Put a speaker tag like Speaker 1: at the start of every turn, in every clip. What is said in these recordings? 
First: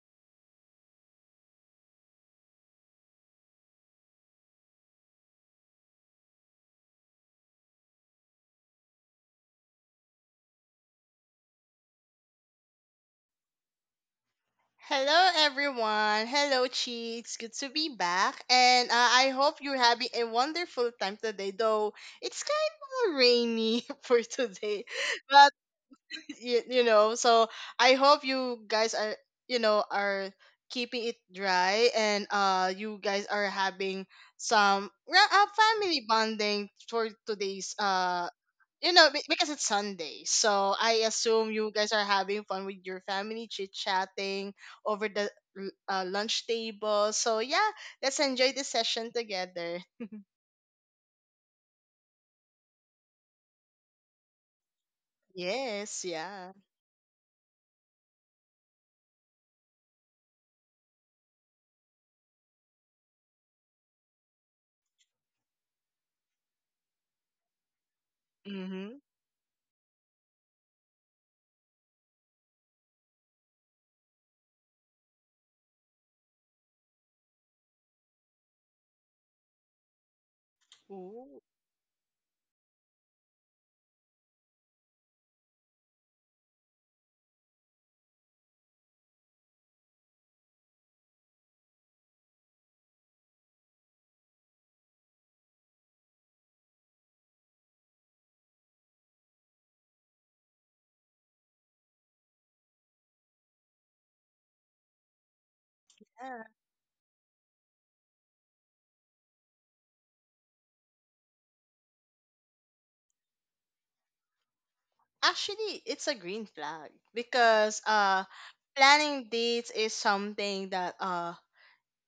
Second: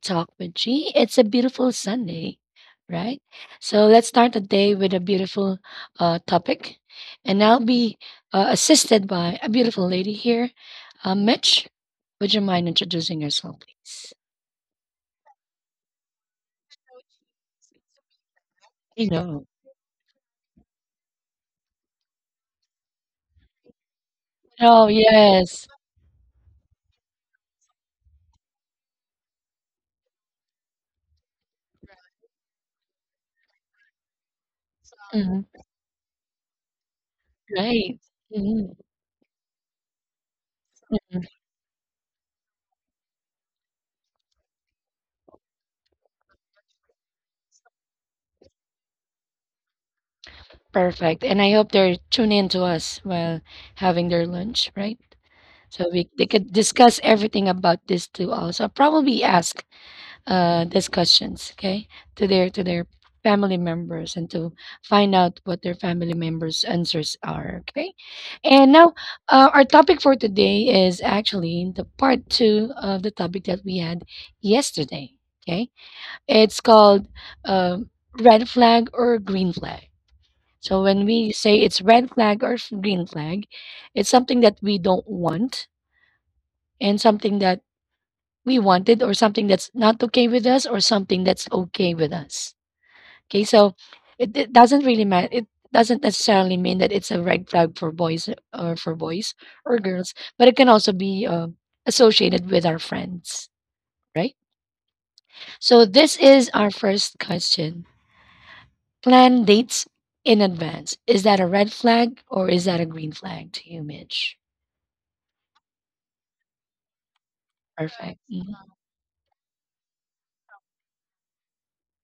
Speaker 1: Talk with G. It's a beautiful Sunday, right? So let's start the day with a beautiful topic. And I'll be assisted by a beautiful lady here. Mitch, would you mind introducing yourself, please?
Speaker 2: Hello, everyone. Hello, Cheeks. Good to be back. And
Speaker 1: You
Speaker 2: I
Speaker 1: know.
Speaker 2: hope you're having a wonderful time today, though it's kind of rainy for today.
Speaker 1: Oh,
Speaker 2: But,
Speaker 1: yes.
Speaker 2: so I hope you guys are keeping it dry and you guys are having some
Speaker 1: Mhm.
Speaker 2: family bonding for today's
Speaker 1: Right. Mhm.
Speaker 2: because it's Sunday, so I assume you guys are having fun with your family, chit chatting over the lunch table. So yeah, let's enjoy the session together.
Speaker 1: Perfect. And I hope they're tuning in to us while having their lunch, right? So
Speaker 2: Yes,
Speaker 1: we they
Speaker 2: yeah.
Speaker 1: could discuss everything about this too. Also, probably ask these questions, okay, to their family members and to find out what their family members' answers are, okay. And
Speaker 2: Mm-hmm.
Speaker 1: now, our topic for today is actually the part two of the topic that we had yesterday. Okay, it's called um red flag or green flag. So when we
Speaker 2: Ooh,
Speaker 1: say it's red flag or green flag, it's something that we don't want and something that we wanted, or something that's not okay with us or something that's okay with us. Okay, so it doesn't really matter. It doesn't necessarily mean that it's a red flag for boys, or for boys or girls, but it can also be associated with our friends, right? So this
Speaker 2: yeah.
Speaker 1: is our first question. Plan dates in advance, is that a red flag or is that a green flag to you, Mitch?
Speaker 2: Actually, it's a green flag because
Speaker 1: Perfect. Mhm.
Speaker 2: planning dates is something that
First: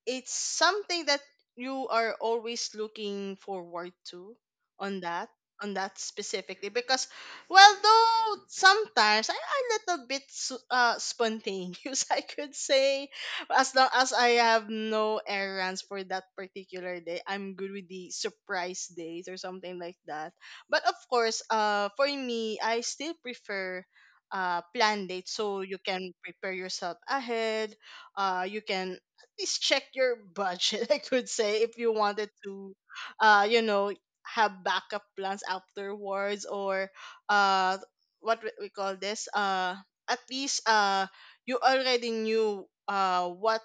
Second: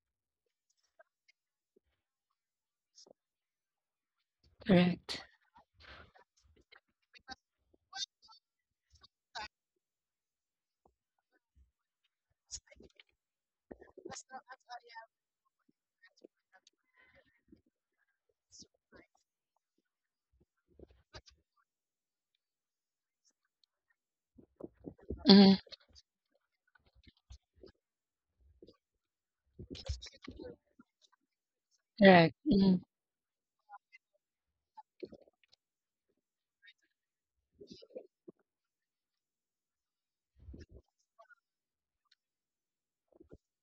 Speaker 2: it's something that you are always looking forward to on
Speaker 1: Correct.
Speaker 2: that on that specifically, because well, though sometimes I, am a little bit spontaneous, I could say, as long as I have no errands for that particular day, I'm good with the surprise days or something like that. But of course, for me, I still prefer plan dates,
Speaker 1: Mhm.
Speaker 2: so you can prepare yourself ahead, you can please check your budget, I could say, if you wanted
Speaker 1: Correct.
Speaker 2: to
Speaker 1: Mhm.
Speaker 2: uh you know have backup plans afterwards, or uh what we call this, at least you already knew what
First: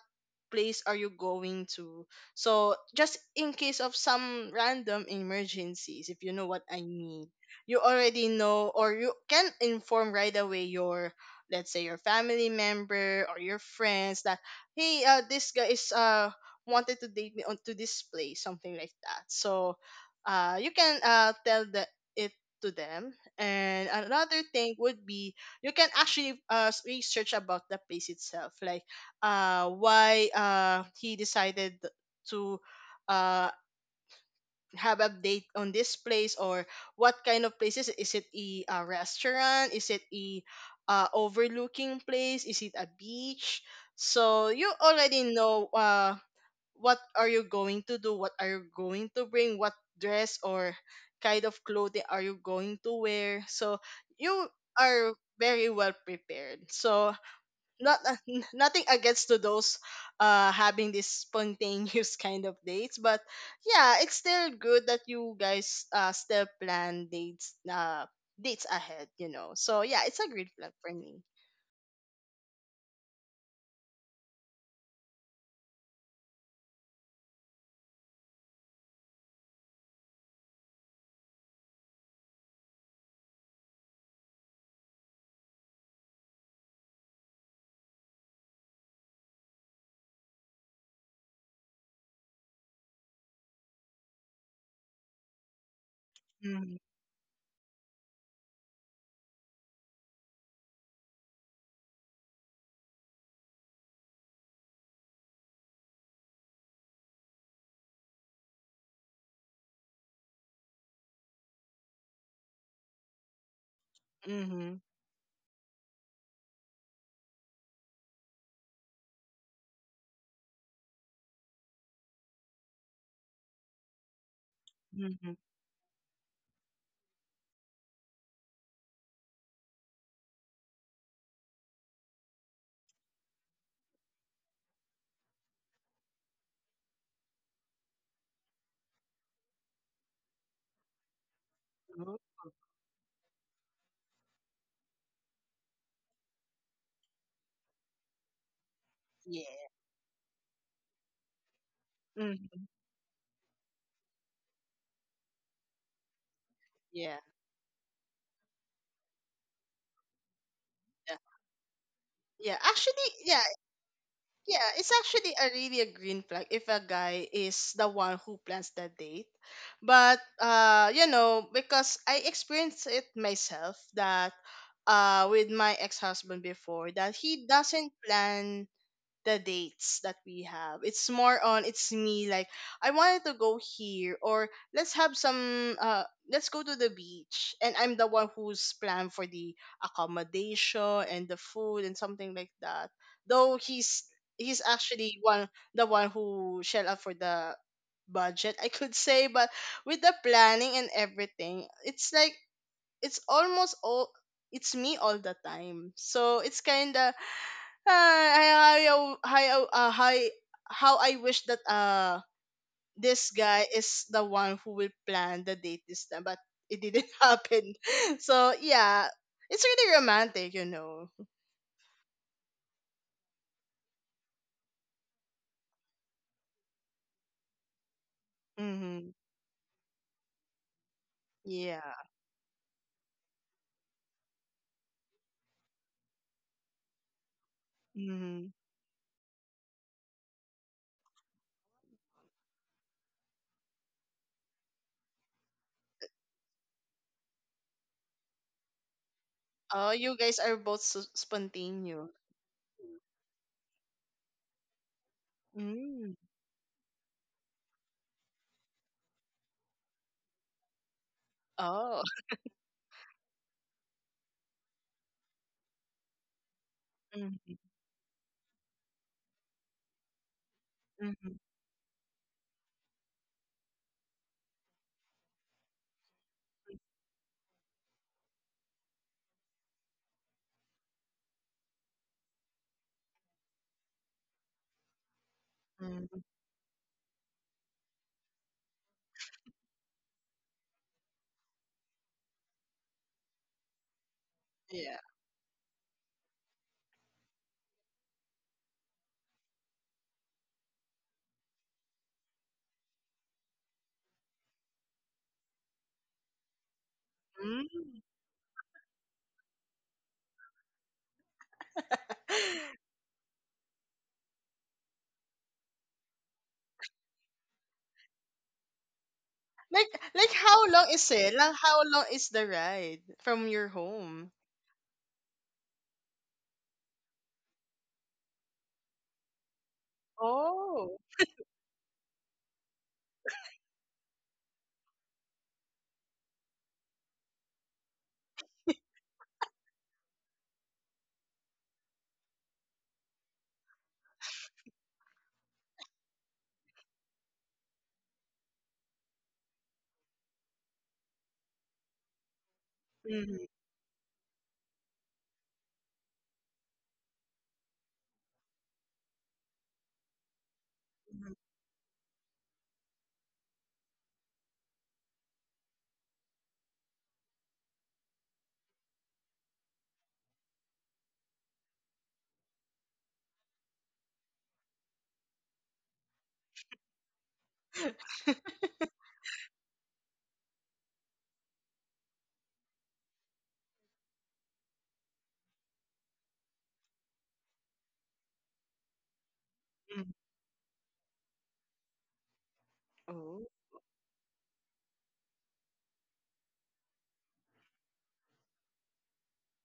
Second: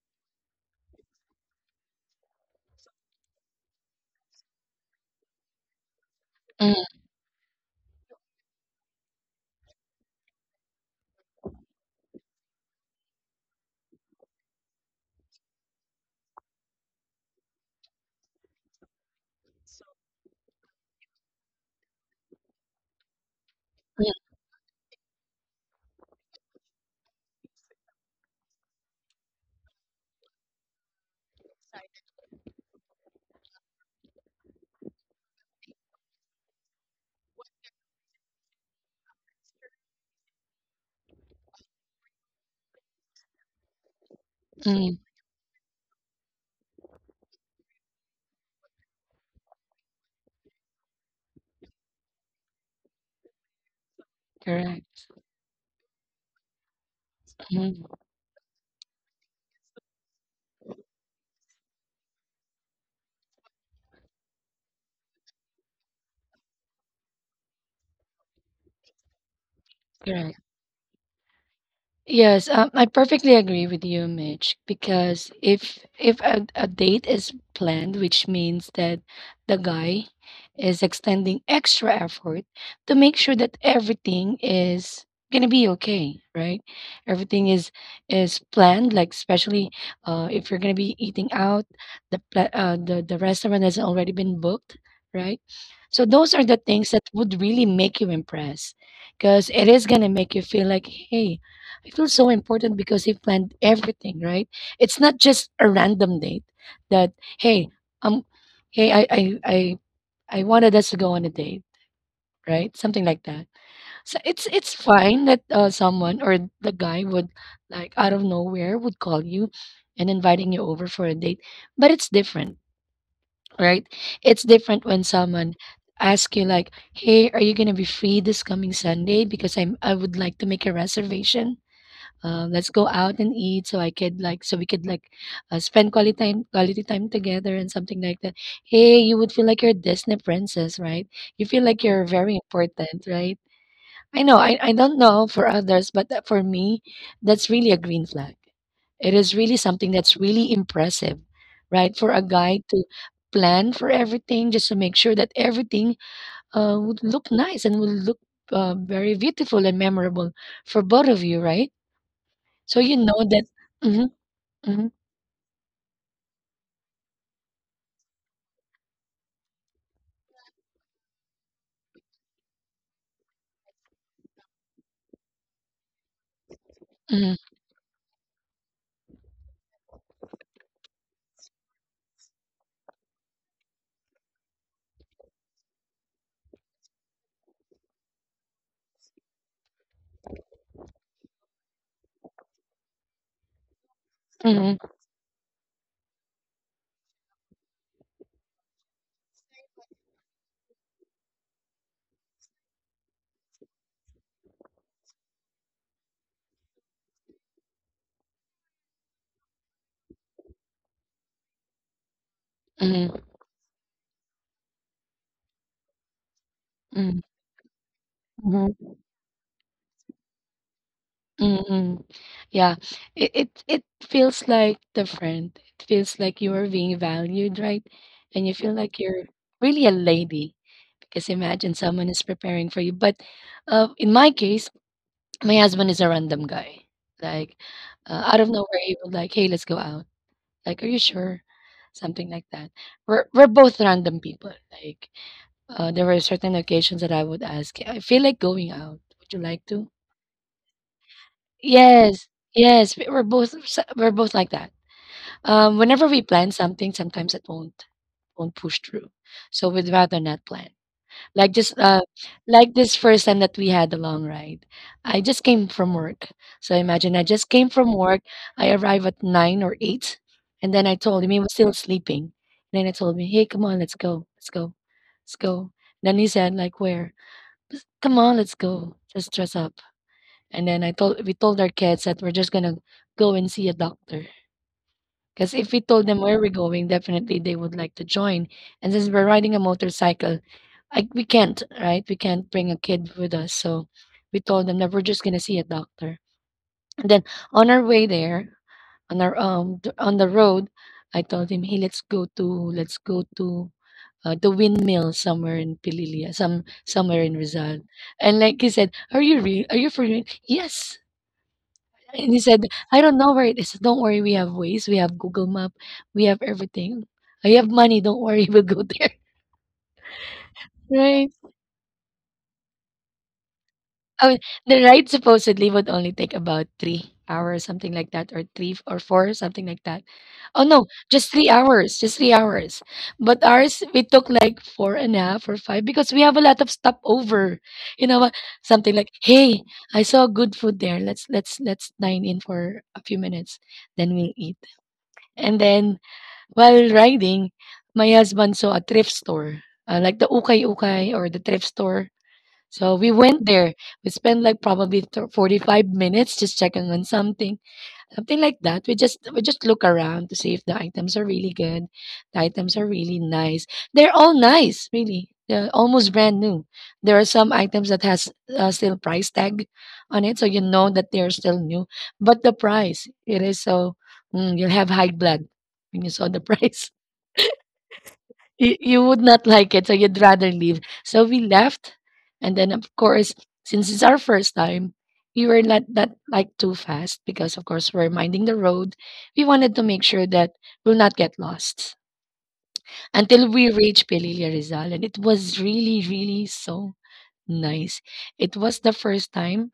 Speaker 2: place are you going to. So just in case of some random emergencies, if you know what I
Speaker 1: Mhm.
Speaker 2: mean, you already know, or you can inform right away your, let's say, your family member or your friends, that hey, this guy is wanted to date me onto this place, something like that. So you can tell the it to them. And
Speaker 1: Mhm.
Speaker 2: another thing would be, you can actually research about the place itself, like why he decided to uh have update on this place, or what kind of places is it, a restaurant, is it a overlooking place, is it a beach, so you
Speaker 1: Mhm.
Speaker 2: already know what are you going to do, what are you going to bring, what dress or kind of clothing are you going to wear, so you
Speaker 1: Correct.
Speaker 2: are very well prepared. So
Speaker 1: Mhm.
Speaker 2: not nothing against to those having this spontaneous kind of dates, but yeah, it's still good that you guys still plan dates ahead. So yeah, it's a
Speaker 1: Correct.
Speaker 2: great plan for me.
Speaker 1: Yes, I perfectly agree with you, Mitch, because if a date is planned, which means that the guy is extending extra effort to make sure that everything is gonna be okay, right? Everything is planned, like especially if you're gonna be eating out, the restaurant has already been booked, right? So those are the
Speaker 2: Mm-hmm,
Speaker 1: things that would really make you impress, because it is gonna make you feel like, hey, it feels so important because he planned everything, right? It's not just a random date that, hey, um, hey, I wanted us to go on a date, right? Something like that. So it's
Speaker 2: mm-hmm,
Speaker 1: fine that someone or the guy would, like, out of nowhere would call you and inviting you over for a date, but it's different, right? It's different when
Speaker 2: mm-hmm.
Speaker 1: someone asks you like, "Hey, are you gonna be free this coming Sunday? Because I would like to make a reservation." Let's go out and eat so I could like, so we could like spend quality time together and something like that. Hey, you would feel like you're Disney princess, right? You feel like you're very important, right? I know. I don't know for others, but for me, that's really a green flag. It is really
Speaker 2: Yeah.
Speaker 1: something that's really impressive, right? For a guy
Speaker 2: Mm-hmm.
Speaker 1: to plan for everything just to make sure that everything would
Speaker 2: Yeah,
Speaker 1: look nice and would look very beautiful and memorable for both of
Speaker 2: yeah,
Speaker 1: you, right?
Speaker 2: yeah,
Speaker 1: So you
Speaker 2: actually,
Speaker 1: know that.
Speaker 2: yeah.
Speaker 1: Mhm.
Speaker 2: Yeah,
Speaker 1: Mhm.
Speaker 2: it's actually a really a green flag if a guy is the one who plans the date. But because I experienced it myself that with my ex-husband before, that
Speaker 1: Mhm.
Speaker 2: he doesn't plan the dates that we have. It's more on, it's me, like I wanted to go here, or let's have some let's go to the beach, and I'm the one who's planned for the accommodation and the food and something like that. Though he's
Speaker 1: Mhm.
Speaker 2: actually one the one who shell out for the budget, I could say. But with the planning and everything, it's like, it's almost all, it's me all the time. So it's kinda, hi! I, oh, hi, oh, hi, how I wish that
Speaker 1: Mhm.
Speaker 2: this guy is the one who will plan the date this time, but it didn't
Speaker 1: Mhm.
Speaker 2: happen. So
Speaker 1: Mhm.
Speaker 2: yeah, it's really romantic.
Speaker 1: Mhm. Yeah, it feels like different. It feels like you are being valued, right? And you feel like
Speaker 2: Mm-hmm.
Speaker 1: you're really a lady, because imagine
Speaker 2: Yeah.
Speaker 1: someone is preparing for you. But in my case, my husband is a random guy. Like, out of
Speaker 2: Mm-hmm.
Speaker 1: nowhere, he would like, "Hey, let's go out." Like, "Are you sure?" Something like that. We're both random people. Like, there were certain occasions that I would ask, "Yeah, I feel like going out. Would you like to?"
Speaker 2: Oh, you guys are both so spontaneous.
Speaker 1: Yes, yes, we're both we're both like that. Whenever
Speaker 2: Mm.
Speaker 1: we plan something, sometimes it won't push through, so we'd rather not plan. Like just
Speaker 2: Oh.
Speaker 1: like this first time that we had the long ride, I just came from work. So imagine I just
Speaker 2: Mm-hmm.
Speaker 1: came from work. I arrive at nine or eight, and then I told him
Speaker 2: Mm-hmm.
Speaker 1: he was still sleeping. And then I told him, "Hey, come on, let's go, let's go, let's go." Then he said, "Like where?" Just come on, let's go. Let's dress up. And then I told we told our kids that we're just gonna go and see a doctor. Because if we told them
Speaker 2: Mm-hmm.
Speaker 1: where we're going, definitely they would like to join. And since we're riding a motorcycle, we can't, right? We can't bring a kid with us. So we told them that we're
Speaker 2: Yeah.
Speaker 1: just gonna see a doctor. And then on our way there, on our on the road, I told him, hey, let's go to the windmill somewhere in Pililia, somewhere in Rizal.
Speaker 2: Mm.
Speaker 1: And like he said, "Are you real? Are you for real?" Yes. And he said, "I don't know where it is. Don't worry, we have ways. We have Google Map. We have everything. I have money. Don't worry, we'll go there."
Speaker 2: Like how long is
Speaker 1: Right?
Speaker 2: it? Like how long is the ride from your
Speaker 1: Oh,
Speaker 2: home?
Speaker 1: the ride supposedly would only take about 3 hours, something like that, or 3 or 4, something like that. Oh, no,
Speaker 2: Oh.
Speaker 1: just 3 hours, just 3 hours. But ours, we took like four and a half or 5 because we have a lot of stopover. You know what? Something like, "Hey, I saw good food there. Let's dine in for a few minutes, then we'll eat." And then while riding, my husband saw a thrift store. Like the ukay ukay or the thrift store, so we went
Speaker 2: Mhm,
Speaker 1: there. We spent like probably 45 minutes just checking on something, something like that. We just look around to see if the items are
Speaker 2: mhm,
Speaker 1: really good. The items are really nice. They're all nice, really. They're almost brand new. There are some items that has still price tag on it, so you know that they're still new. But the price, it is so you'll have high blood when you saw the price, you would not like it, so you'd rather leave. So we left, and then of course, since it's our first time, we were not that like too fast because of course we're minding the road. We wanted to make
Speaker 2: mhm.
Speaker 1: sure that we'll not get lost until
Speaker 2: Oh.
Speaker 1: we reach Pelilia Rizal, and it was really, really so nice. It was the first time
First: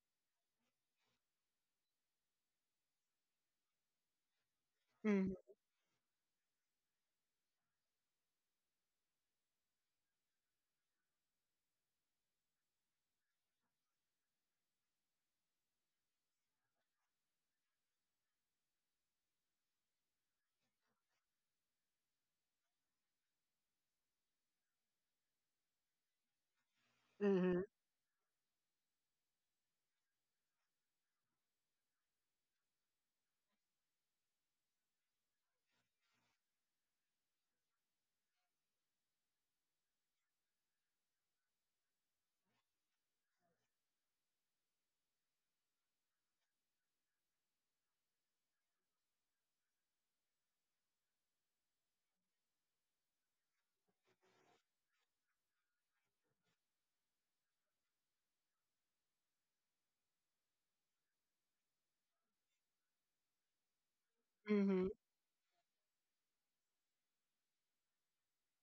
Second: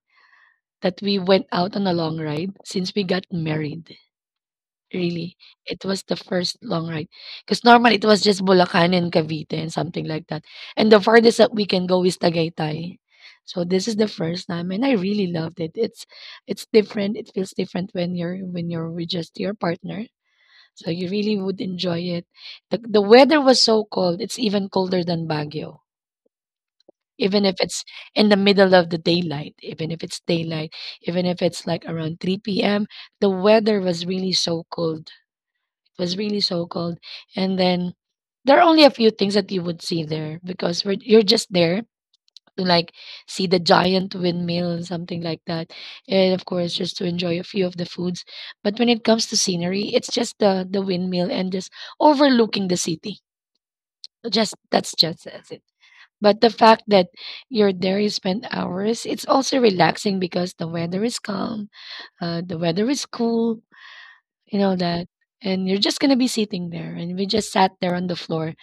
Speaker 1: that we went out on a long ride since we got married.
Speaker 2: Mhm,
Speaker 1: Really, it was the first long ride, cause normally it was just Bulacan and Cavite and something like that, and the farthest that we can go is Tagaytay. So this is the first time, and I really loved it. It's different. It feels different when you're with just your partner. So you really would enjoy it. The weather was so cold. It's even colder than Baguio. Even if
Speaker 2: mhm,
Speaker 1: it's in the middle of the daylight, even if it's daylight, even if it's like around 3 p.m., the weather was really so cold, it was really so cold. And then there are only a few things that you would see there because you're just there to like see the giant windmill and something like that. And of course, just to enjoy a few of the foods. But when it comes to scenery, it's just the windmill and just overlooking the city. Just that's just as it. But the fact that you're there, you spend hours. It's also relaxing because the weather is calm, the weather is cool, you know
Speaker 2: mhm.
Speaker 1: that. And you're just gonna be sitting there, and we just sat there on the floor,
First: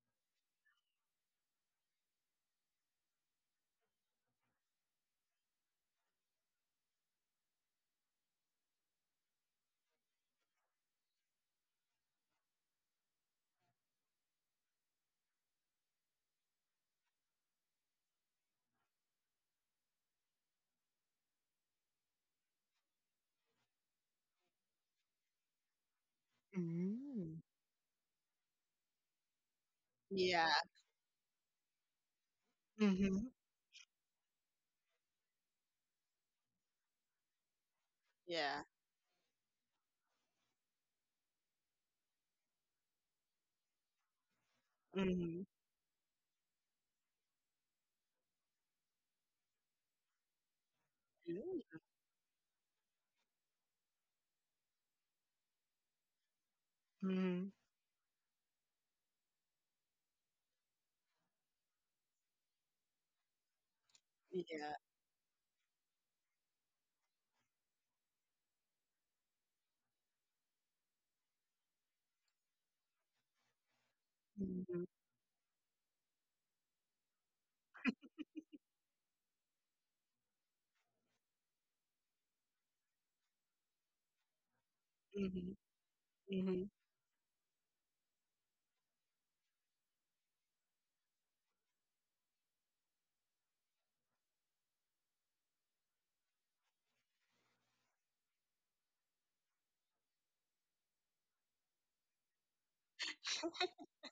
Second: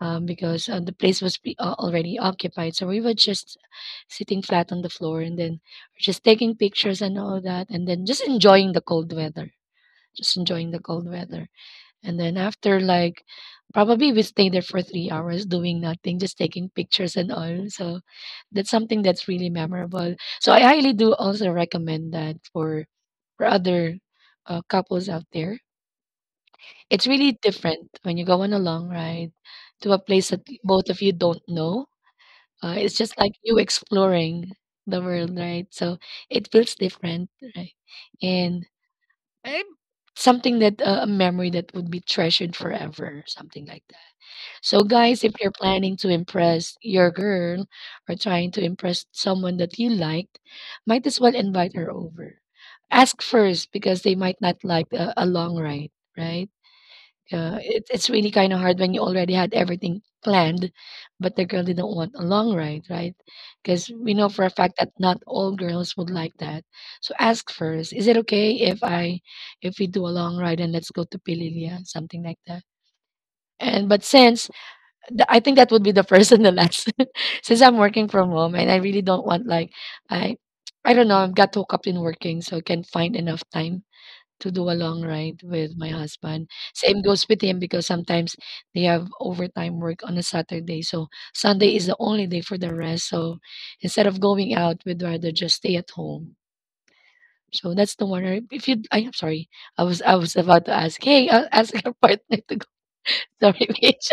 Speaker 1: because the place was already occupied. So we were just sitting flat on the floor, and then just taking pictures and all that, and then just enjoying the cold weather, just enjoying the cold weather. And then after like probably we stayed there for 3 hours doing nothing, just taking pictures and all. So that's something that's really memorable. So I highly do also recommend that for other couples out there, it's really
Speaker 2: Mm.
Speaker 1: different when you go on a long ride to a place that
Speaker 2: Yeah.
Speaker 1: both of you don't know. It's just
Speaker 2: Mhm.
Speaker 1: like you exploring the world, right? So it feels different, right?
Speaker 2: Yeah.
Speaker 1: And right? Something that a memory that would be treasured forever, something like that. So, guys, if
Speaker 2: Mhm.
Speaker 1: you're planning to impress your girl or trying to impress someone that you liked, might as well invite
Speaker 2: Mm.
Speaker 1: her over. Ask first because they might not like a long ride, right?
Speaker 2: Mhm.
Speaker 1: Yeah, it's really kind of hard when you already had everything planned, but the girl didn't want a long ride, right? Because we know for a
Speaker 2: Yeah.
Speaker 1: fact that not all girls would like that. So ask first, is it okay if I if we do a long ride and let's go to Pililia, something like that? And but since
Speaker 2: Mhm,
Speaker 1: th- I think that would be the first and the last, since I'm working from home and I really don't want like I I don't know, I've got hooked up in working, so I can find enough time to do a long ride
Speaker 2: mhm,
Speaker 1: with my husband.
Speaker 2: mhm.
Speaker 1: Same goes with him because sometimes they have overtime work on a Saturday. So Sunday is the only day for the rest. So instead of going out, we'd rather just stay at home. So that's the one. I- If you, I, am sorry, I was about to ask. Hey, I'll ask your partner to go. Sorry, Mitch.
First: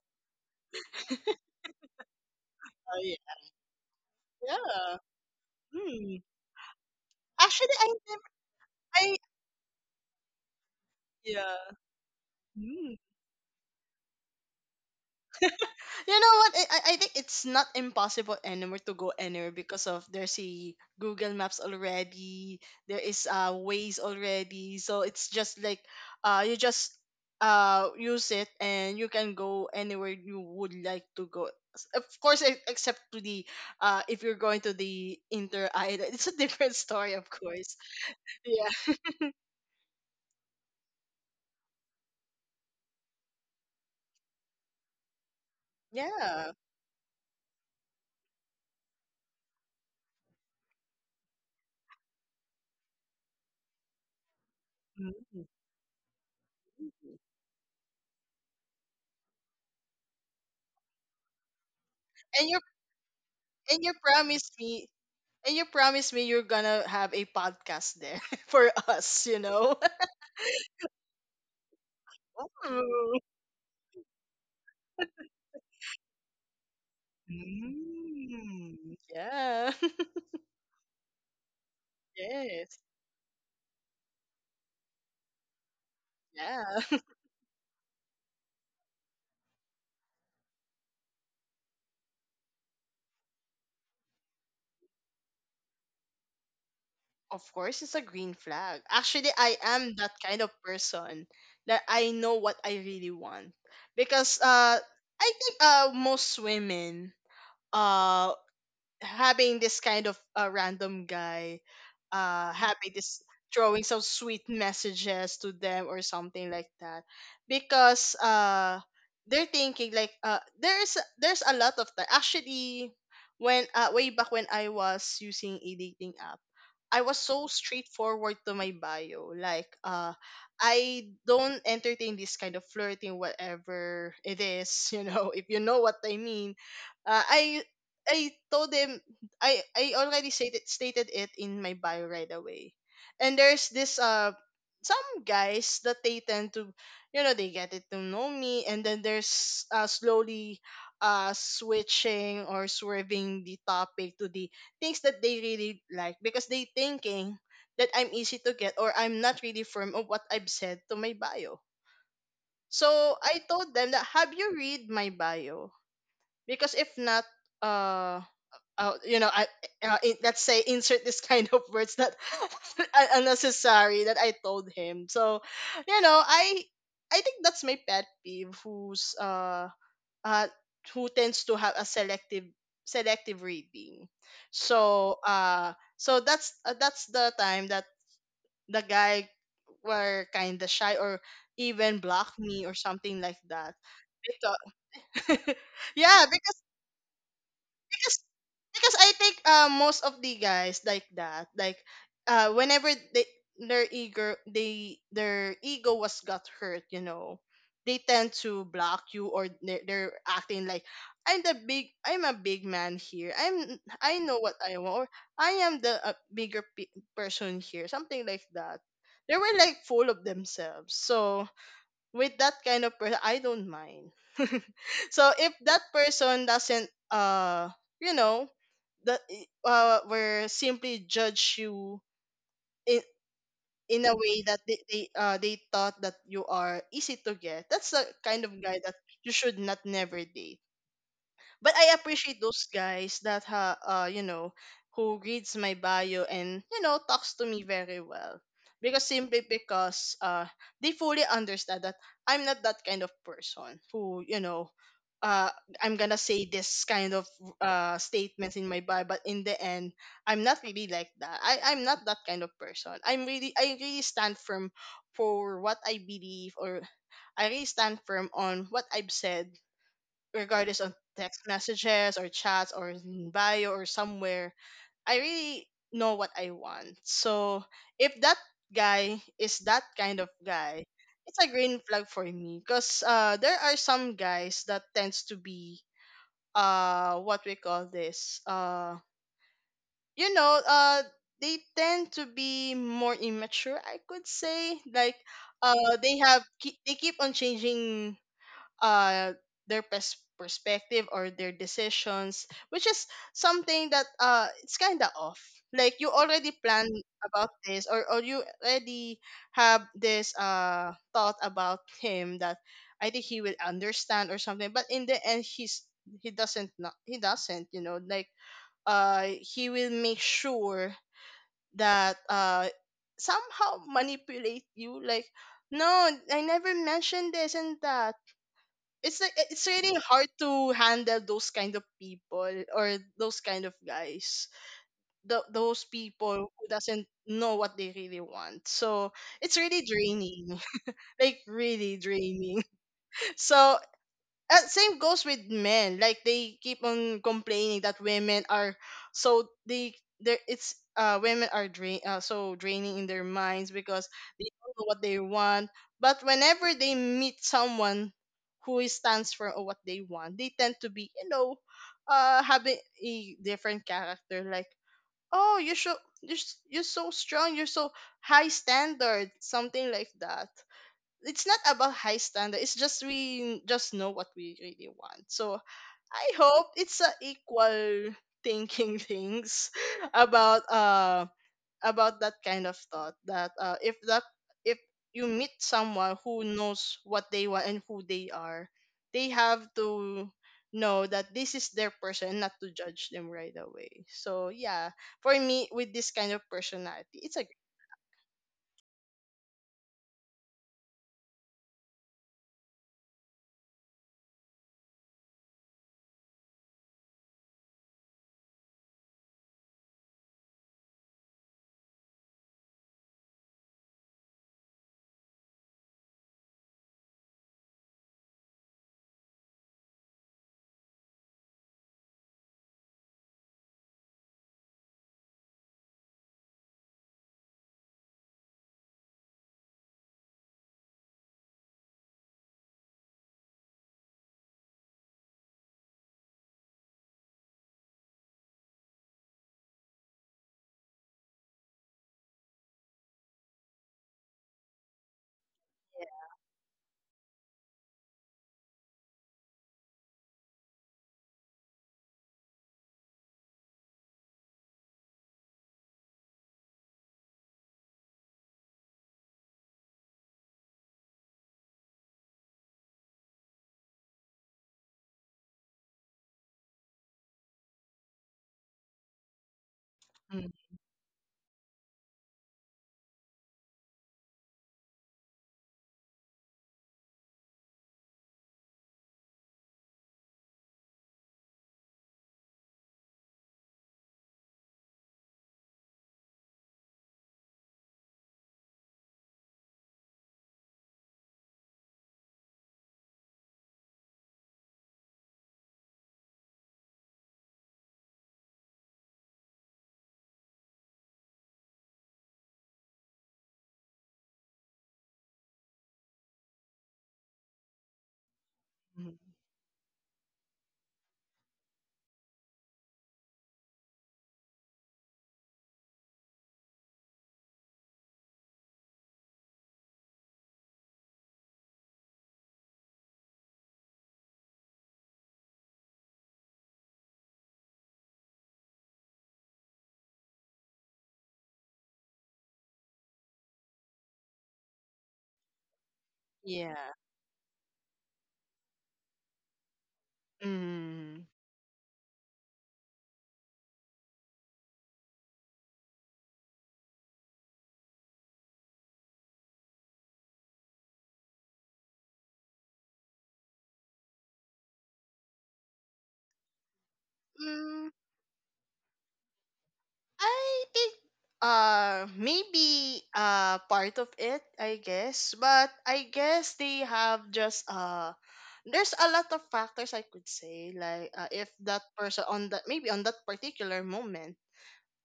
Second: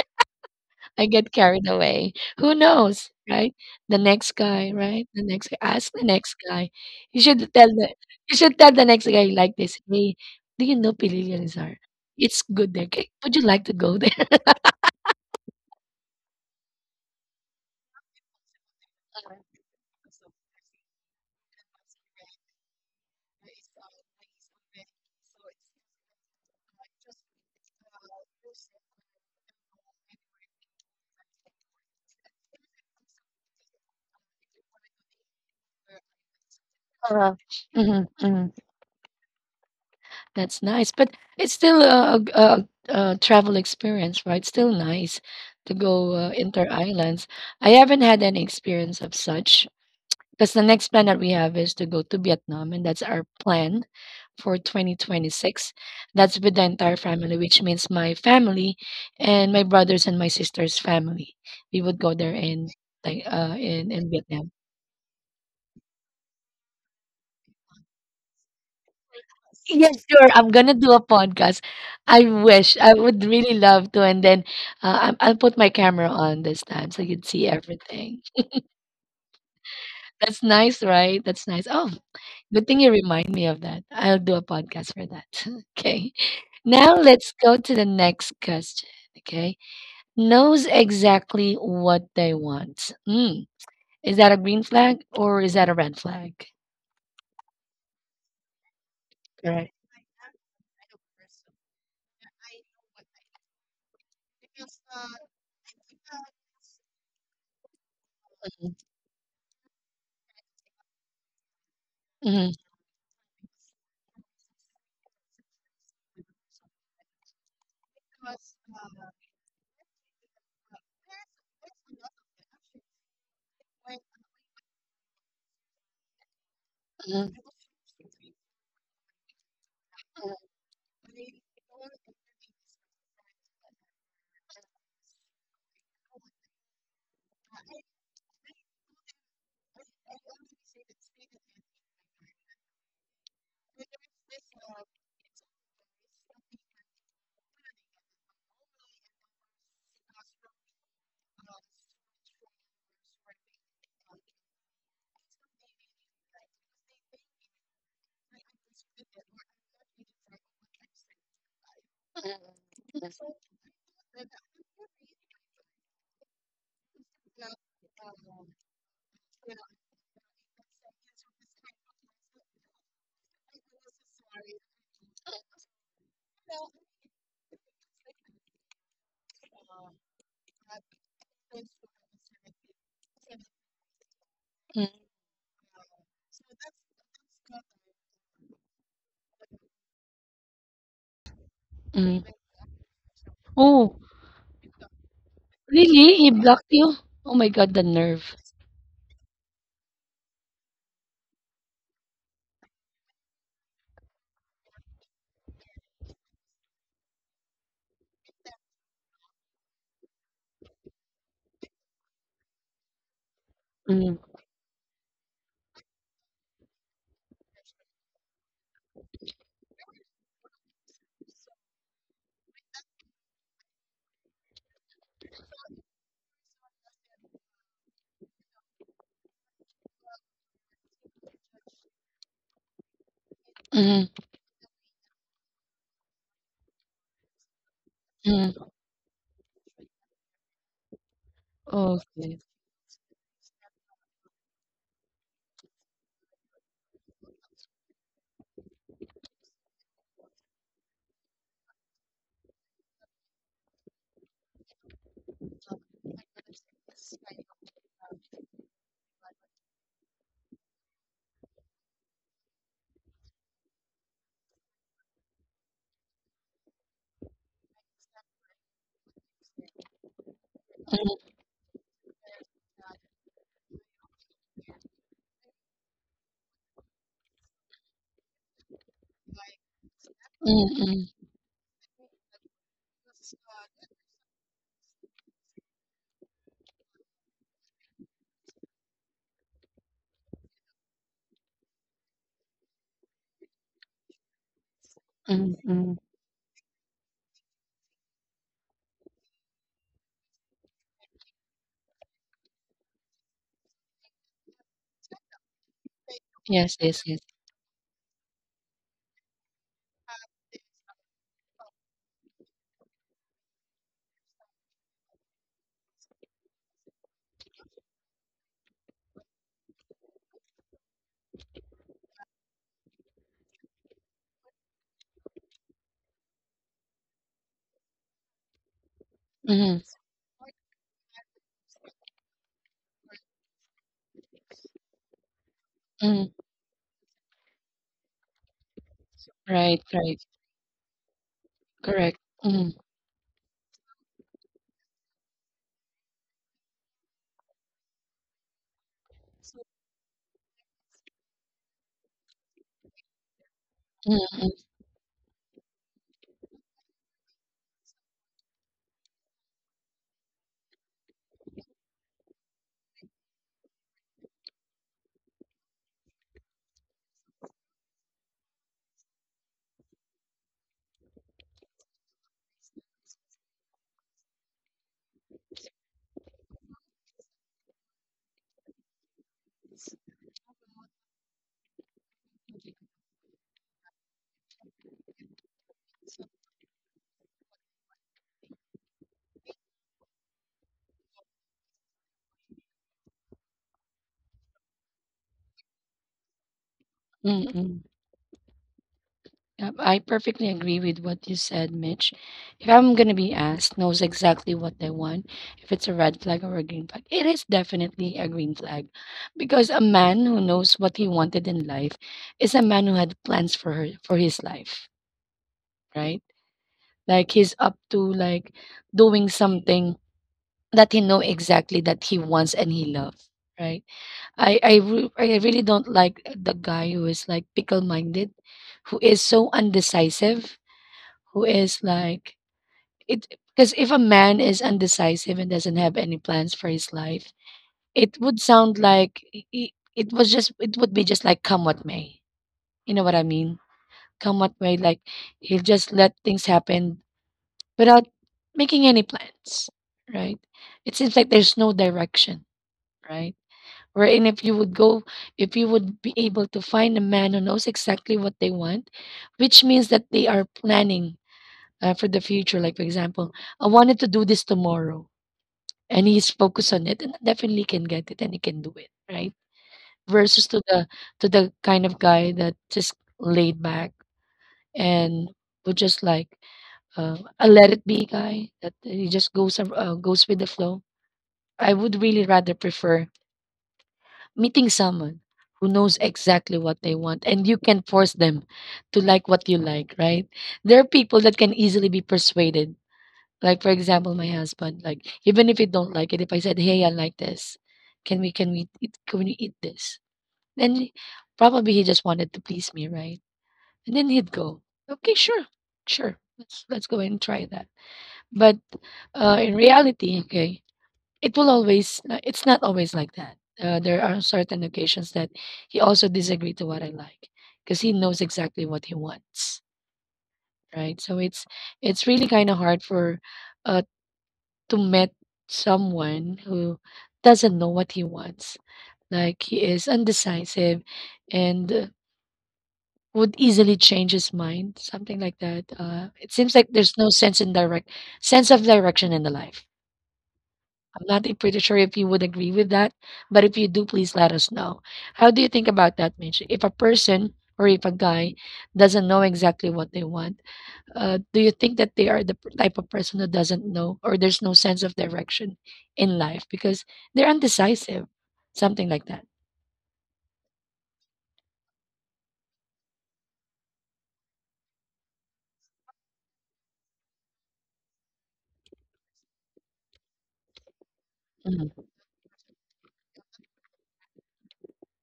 Speaker 1: I get carried away. Who
Speaker 2: Oh
Speaker 1: knows,
Speaker 2: yeah.
Speaker 1: right? The next guy,
Speaker 2: Yeah.
Speaker 1: right? The next guy. Ask the
Speaker 2: Mm.
Speaker 1: next guy. You should tell
Speaker 2: Actually,
Speaker 1: the
Speaker 2: I never.
Speaker 1: you should tell the next
Speaker 2: I
Speaker 1: guy like this. Hey, do you know Pililio Rizal?
Speaker 2: Yeah.
Speaker 1: It's good there.
Speaker 2: Mm.
Speaker 1: Would you like to go there?
Speaker 2: You know what? I think it's not impossible anymore to go anywhere, because of there's a Google Maps already. There is ways already. So it's just like you just use it, and you can go anywhere you would like to go. Of course, except to the if you're going to the inter island, it's a different story, of course.
Speaker 1: hmm
Speaker 2: Yeah,
Speaker 1: That's nice, but it's still a travel experience, right? Still nice to go
Speaker 2: yeah.
Speaker 1: inter islands. I haven't had any experience of such. Because the next plan that we have is to go to Vietnam, and that's our plan for
Speaker 2: Mhm.
Speaker 1: 2026. That's with the entire family, which means my family and my brothers and my sister's family. We would go there
Speaker 2: And you
Speaker 1: in like uh
Speaker 2: and you
Speaker 1: in, in
Speaker 2: promised
Speaker 1: Vietnam.
Speaker 2: me you're gonna have a podcast there for us, you know?
Speaker 1: Yeah, sure. I'm gonna do a podcast. I wish I
Speaker 2: Ooh.
Speaker 1: would really love to, and then I'll put my camera on this time so you can see everything.
Speaker 2: Mm. Yeah.
Speaker 1: That's nice, right? That's nice. Oh, good
Speaker 2: Yes.
Speaker 1: thing you remind me of that. I'll do a podcast for that. Okay.
Speaker 2: Yeah.
Speaker 1: Now let's go to the next question. Okay. Knows exactly what they want. Mm. Is that a green flag or is that a red flag?
Speaker 2: Of course, it's a green flag. Actually, I
Speaker 1: Right.
Speaker 2: am that kind of person that I know what I really want, because I think most women uh having this kind of random guy
Speaker 1: Mm,
Speaker 2: having this throwing some sweet messages to them or something like that, because they're thinking like there's a lot of that, actually, when way back when I was using a dating app, I was
Speaker 1: mm,
Speaker 2: so straightforward to my bio, like I don't entertain this kind of flirting, whatever it is, you know if what I mean, uh, I I told him, I already stated it in my bio right away. And there's this some guys that they tend to, they get it to know me, and then there's slowly switching or swerving the topic to the things that they really like, because they thinking that I'm easy to get, or I'm not really firm of what I've said to my bio. So I told them that, have you read my bio? Because if not, uh uh, you know, I, let's say insert this kind of words that are unnecessary, that I told him. So, you know, I I think that's my pet peeve, uh who tends to have a selective reading.
Speaker 1: mm,
Speaker 2: So that's the time that the guy were kind of shy, or even
Speaker 1: mm.
Speaker 2: blocked me or something like that.
Speaker 1: Oh,
Speaker 2: Because,
Speaker 1: really?
Speaker 2: yeah,
Speaker 1: He blocked you? Oh my God, the
Speaker 2: because
Speaker 1: nerve.
Speaker 2: because I think most of the guys like that, like whenever they their ego was got hurt, you know, they tend to block you, or they're acting like, I'm the big, I'm a big man here. I'm I
Speaker 1: Mm,
Speaker 2: know what I want. Or I am the bigger person here, something like that. They were like full of themselves. So with that kind of person, I don't mind. So if that person doesn't, you know, the were simply judge you in in a
Speaker 1: mm,
Speaker 2: way that they thought that you are easy to get. That's the kind of
Speaker 1: mm.
Speaker 2: guy that you should not never date. But I appreciate
Speaker 1: Okay.
Speaker 2: those guys that ha you know who reads my bio, and talks to me very well, because simply because they fully understand that I'm not that kind of person who, uh I'm gonna say this kind of statements in my bio, but in the end I'm not really like that. I'm not that kind of person. I really stand firm for what I believe, or I really stand firm on what I've said, regardless of text messages or chats or in bio or somewhere, I really know what I want. So if that guy is that kind of
Speaker 1: Mm,
Speaker 2: guy,
Speaker 1: mm,
Speaker 2: it's a green flag for me, because there are some guys that tends to be what we call this you know they tend to be more immature, I could say, like
Speaker 1: mm, mm.
Speaker 2: they keep on changing uh their perspective or their decisions, which is something that it's kind of off, like you already
Speaker 1: Yes,
Speaker 2: plan
Speaker 1: yes, yes.
Speaker 2: about this, or you already have this thought about him, that I think he will understand or something, but in the end he doesn't, not he doesn't, like he will make sure that somehow manipulate you, like no, I never mentioned this and that. It's like it's really hard to handle those kind of people or those kind of guys. Th those
Speaker 1: Mm.
Speaker 2: people who doesn't know what they really want, so it's really
Speaker 1: Right, right.
Speaker 2: draining like really
Speaker 1: Correct.
Speaker 2: draining.
Speaker 1: Mm,
Speaker 2: So same goes with men. Like they keep on complaining that women are so they drain so draining in their minds, because
Speaker 1: mm,
Speaker 2: they
Speaker 1: mm,
Speaker 2: don't know what they want. But whenever they meet someone who stands for what they want, they tend to be, having a different character. Like, oh, you should, you're so strong, you're so high standard, something like that. It's not about high standard, it's just we just know what we really want. So I hope it's a equal thinking things about uh about that kind of thought that if that if you meet someone who knows what they want and who they are, they have to know that this is their person and not to judge them right away. So yeah, for me, with this kind of personality, it's a
Speaker 1: mm, mm. Yep, I perfectly agree with what you said, Mitch. If I'm going to be asked, knows exactly what they want, if it's a red flag or a green flag, it is definitely a green flag. Because a man who knows what he wanted in life is a man who had plans for her, for his life, right? Like he's up to like doing something that he know exactly that he wants and he loves, right? I really don't like the guy who is like pickle minded, who is so undecisive, who is like it because if a man is undecisive and doesn't have any plans for his life, it would sound like it would be just like come what may. You know what I mean? Come what may, like he'll just let things happen without making any plans, right? It seems like there's no direction, right? wherein if you would go If you would be able to find a man who knows exactly what they want, which means that they are planning for the future, like for example, I wanted to do this tomorrow and he's focused on it and definitely can get it and he can do it, right? Versus
Speaker 2: mm,
Speaker 1: to the kind of guy that just laid back and would just like a let it be guy that he just goes with the flow. I would really rather prefer meeting someone who knows exactly what they want and you can force them to like what you like, right? There are people that can easily be persuaded, like for example my husband, like even if you don't like it, if I said hey, I like this, can we eat this? Then probably he just wanted to please me, right? And then he'd go, okay, sure, let's go ahead and try that. But
Speaker 2: mm,
Speaker 1: in reality, okay, it will always no, it's not always like that. There are certain occasions that he also disagree to what I like because he knows exactly what he wants, right? So it's really kind of hard for uh to meet someone who doesn't know what he wants. Like he is undecisive and would easily change his mind, something like that. It seems like
Speaker 2: yeah
Speaker 1: there's no sense of direction in the life. I'm
Speaker 2: mm.
Speaker 1: not e- pretty sure if you would agree with that, but if you do, please let us know. How do you think about that, Mitch? If a guy doesn't know exactly what they want, do you think that they are the type of person who doesn't know or there's no sense of direction in life because they're
Speaker 2: Mm,
Speaker 1: undecisive, something like that?
Speaker 2: I think maybe part of it, I guess. But I guess they have just there's a lot of factors I could say. Like if that
Speaker 1: Mhm,
Speaker 2: person on that, maybe on that particular moment,